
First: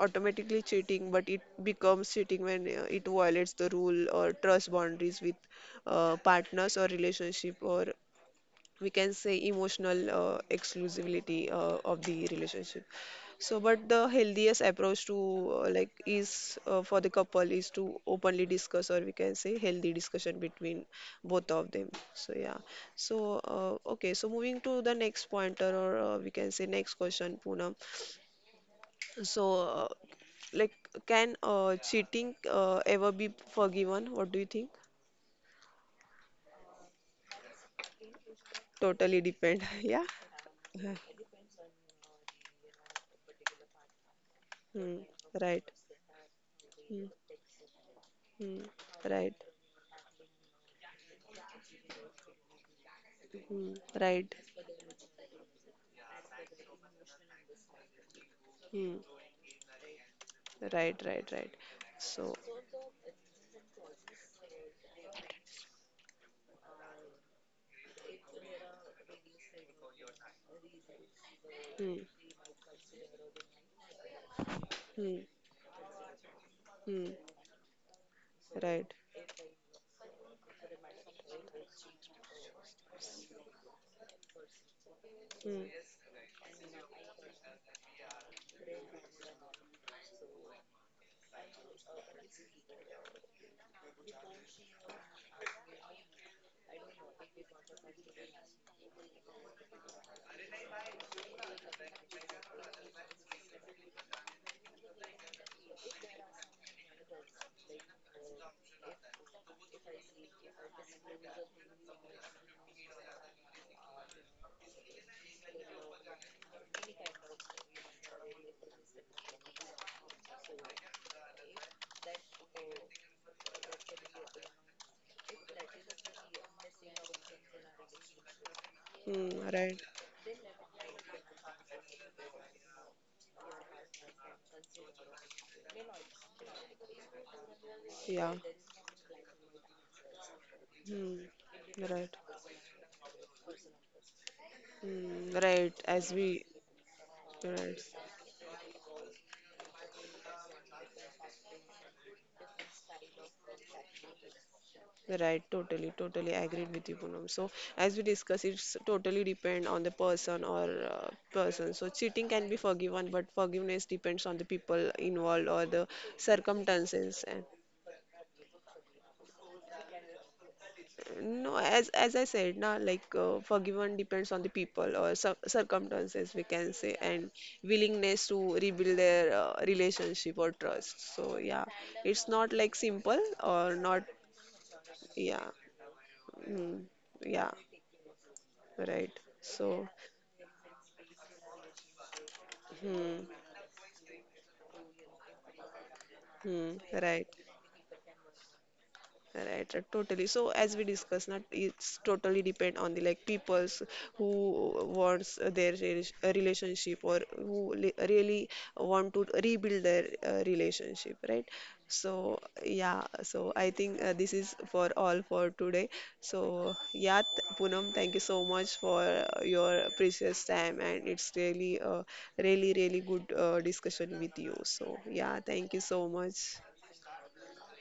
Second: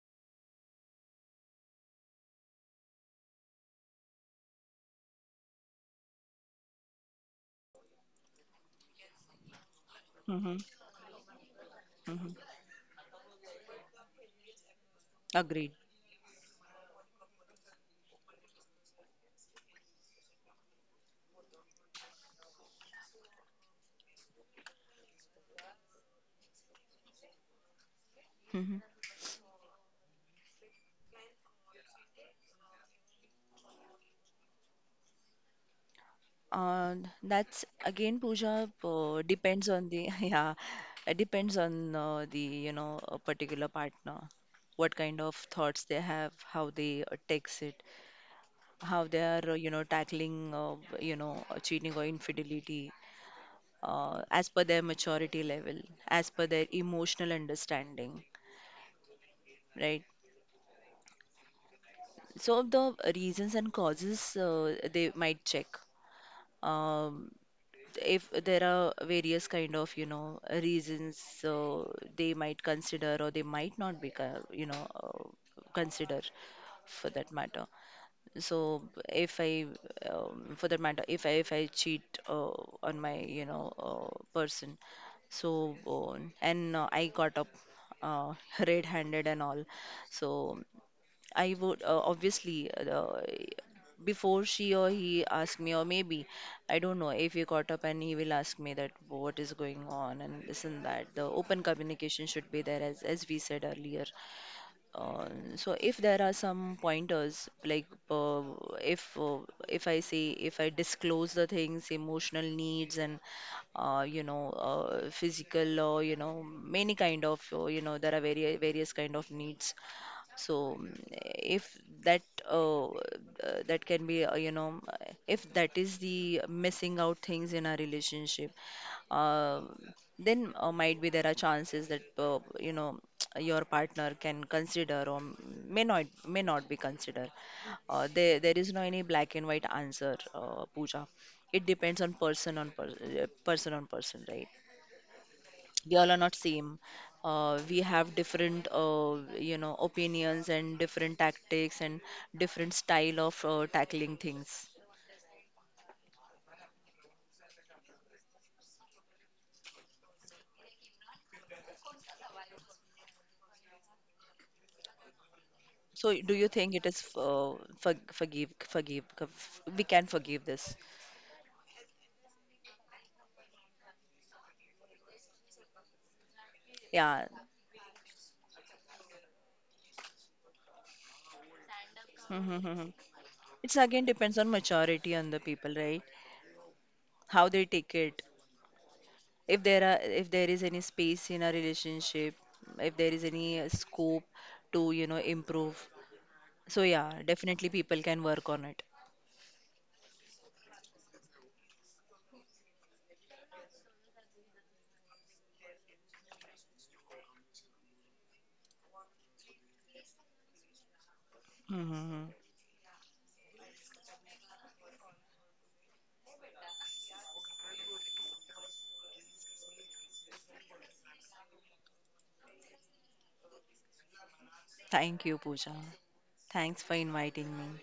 automatically cheating, but it becomes cheating when uh, it violates the rule or trust boundaries with uh, partners or relationship, or we can say emotional uh, hmm. exclusivity uh, of the Hmm. relationship. So but the healthiest approach to uh, Agreed. like is uh, for the couple is to openly discuss, or we can say healthy discussion between both of them, so yeah. So uh, okay, so moving to the next pointer, or uh, we can say next question, Poonam. Hmm. So uh, like, can uh, cheating uh, ever be forgiven? What do you think? Uh, that's again, Pooja, Totally uh, depend, depends *laughs* on yeah. the, *laughs* yeah, it depends on uh, the, you know, a particular partner, what Hmm. kind of Right. thoughts they have, how they Hmm. uh, takes it, Hmm. how they Right. are, uh, you know, tackling, uh, you know, uh, cheating or infidelity, Hmm. uh, Right. as per their maturity level, as per their emotional understanding, Hmm. right? Right. Right. Right. So. So the reasons and causes uh, they might check. Um, if there are various kind of, you know, reasons, so Hmm. they might consider or they might not be, co- you know Hmm. uh, consider, for Hmm. that matter. So Right. if I um, for that matter if I if I cheat uh, on my, you know, uh, person, so Hmm. uh, and uh, I got up, uh, *laughs* red handed and all. So I would, uh, obviously uh, before she or he asked me, or maybe I don't know, if he caught up and he will ask me that what is going on and this and that. The open communication should be there, as as we said earlier. Uh, so if there are some pointers, like, uh, if uh, if I say, if I disclose the things, emotional needs and uh, you know uh, physical, or you know, many kind of, uh, you know, there are various various kind of needs. So mm, if that, uh, uh, that can be, uh, you know uh, if that is the missing out things in our relationship, Hmm. uh, Right. then uh, might be there are chances that, uh, you know, *tsk* your partner can consider or may not may not be consider. Uh, Yeah. there there is no any black and white answer, uh, Pooja. Hmm. It depends on Right. person on per, uh, person on person, right? Hmm. Right. We all As are not we. same. Uh, we Right. have different, uh, you know, opinions and different tactics and different style of uh, tackling things. Right, totally, totally agreed with you, Poonam. So, as we discuss, it's totally depend on the person or uh, person. So, cheating can be forgiven, but forgiveness depends on the people involved or the So do you think it is, circumstances. uh, for, forgive forgive, we can forgive this? No, as as I said, na like, uh, forgiven depends on the people or cir circumstances, we can say, Yeah. and willingness to rebuild their uh, relationship or trust. So yeah, it's not like Mhm. simple or It's again not. depends on maturity on the Yeah, people, right? mm, How yeah, they take it? right. If there So are, if there is any space in a relationship, if there is hmm, any uh, scope to, you know, improve, hmm, so yeah, right. definitely people can work on it. Right, right, totally. So as we discussed, not it's totally depend on the like peoples who wants their rela- relationship, or who li- really want to rebuild their uh, relationship, right? Hmm. So yeah, so I think uh, this is for all for today. So yeah, th- Poonam, thank you so much for uh, your precious time, and it's really, uh, really, really good uh, discussion with you. So Thank you, yeah, Pooja. thank you so much. Thanks for inviting me.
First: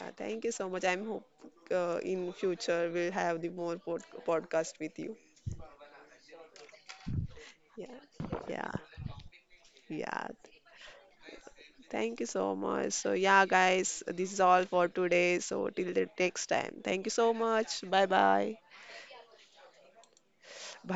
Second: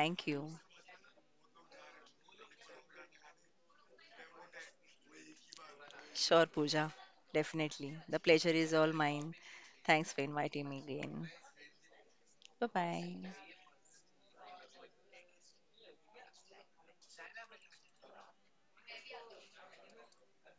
Uh, thank you you. so much. I'm hope uh, in future we'll have the more pod- podcast with you. Sure, Pooja. Yeah, Definitely. The pleasure yeah, is all mine. Thanks for yeah. inviting me again. Thank you so Bye much. So yeah, bye. guys, this is all for today. So till the next time. Thank you so much. Bye bye. Bye.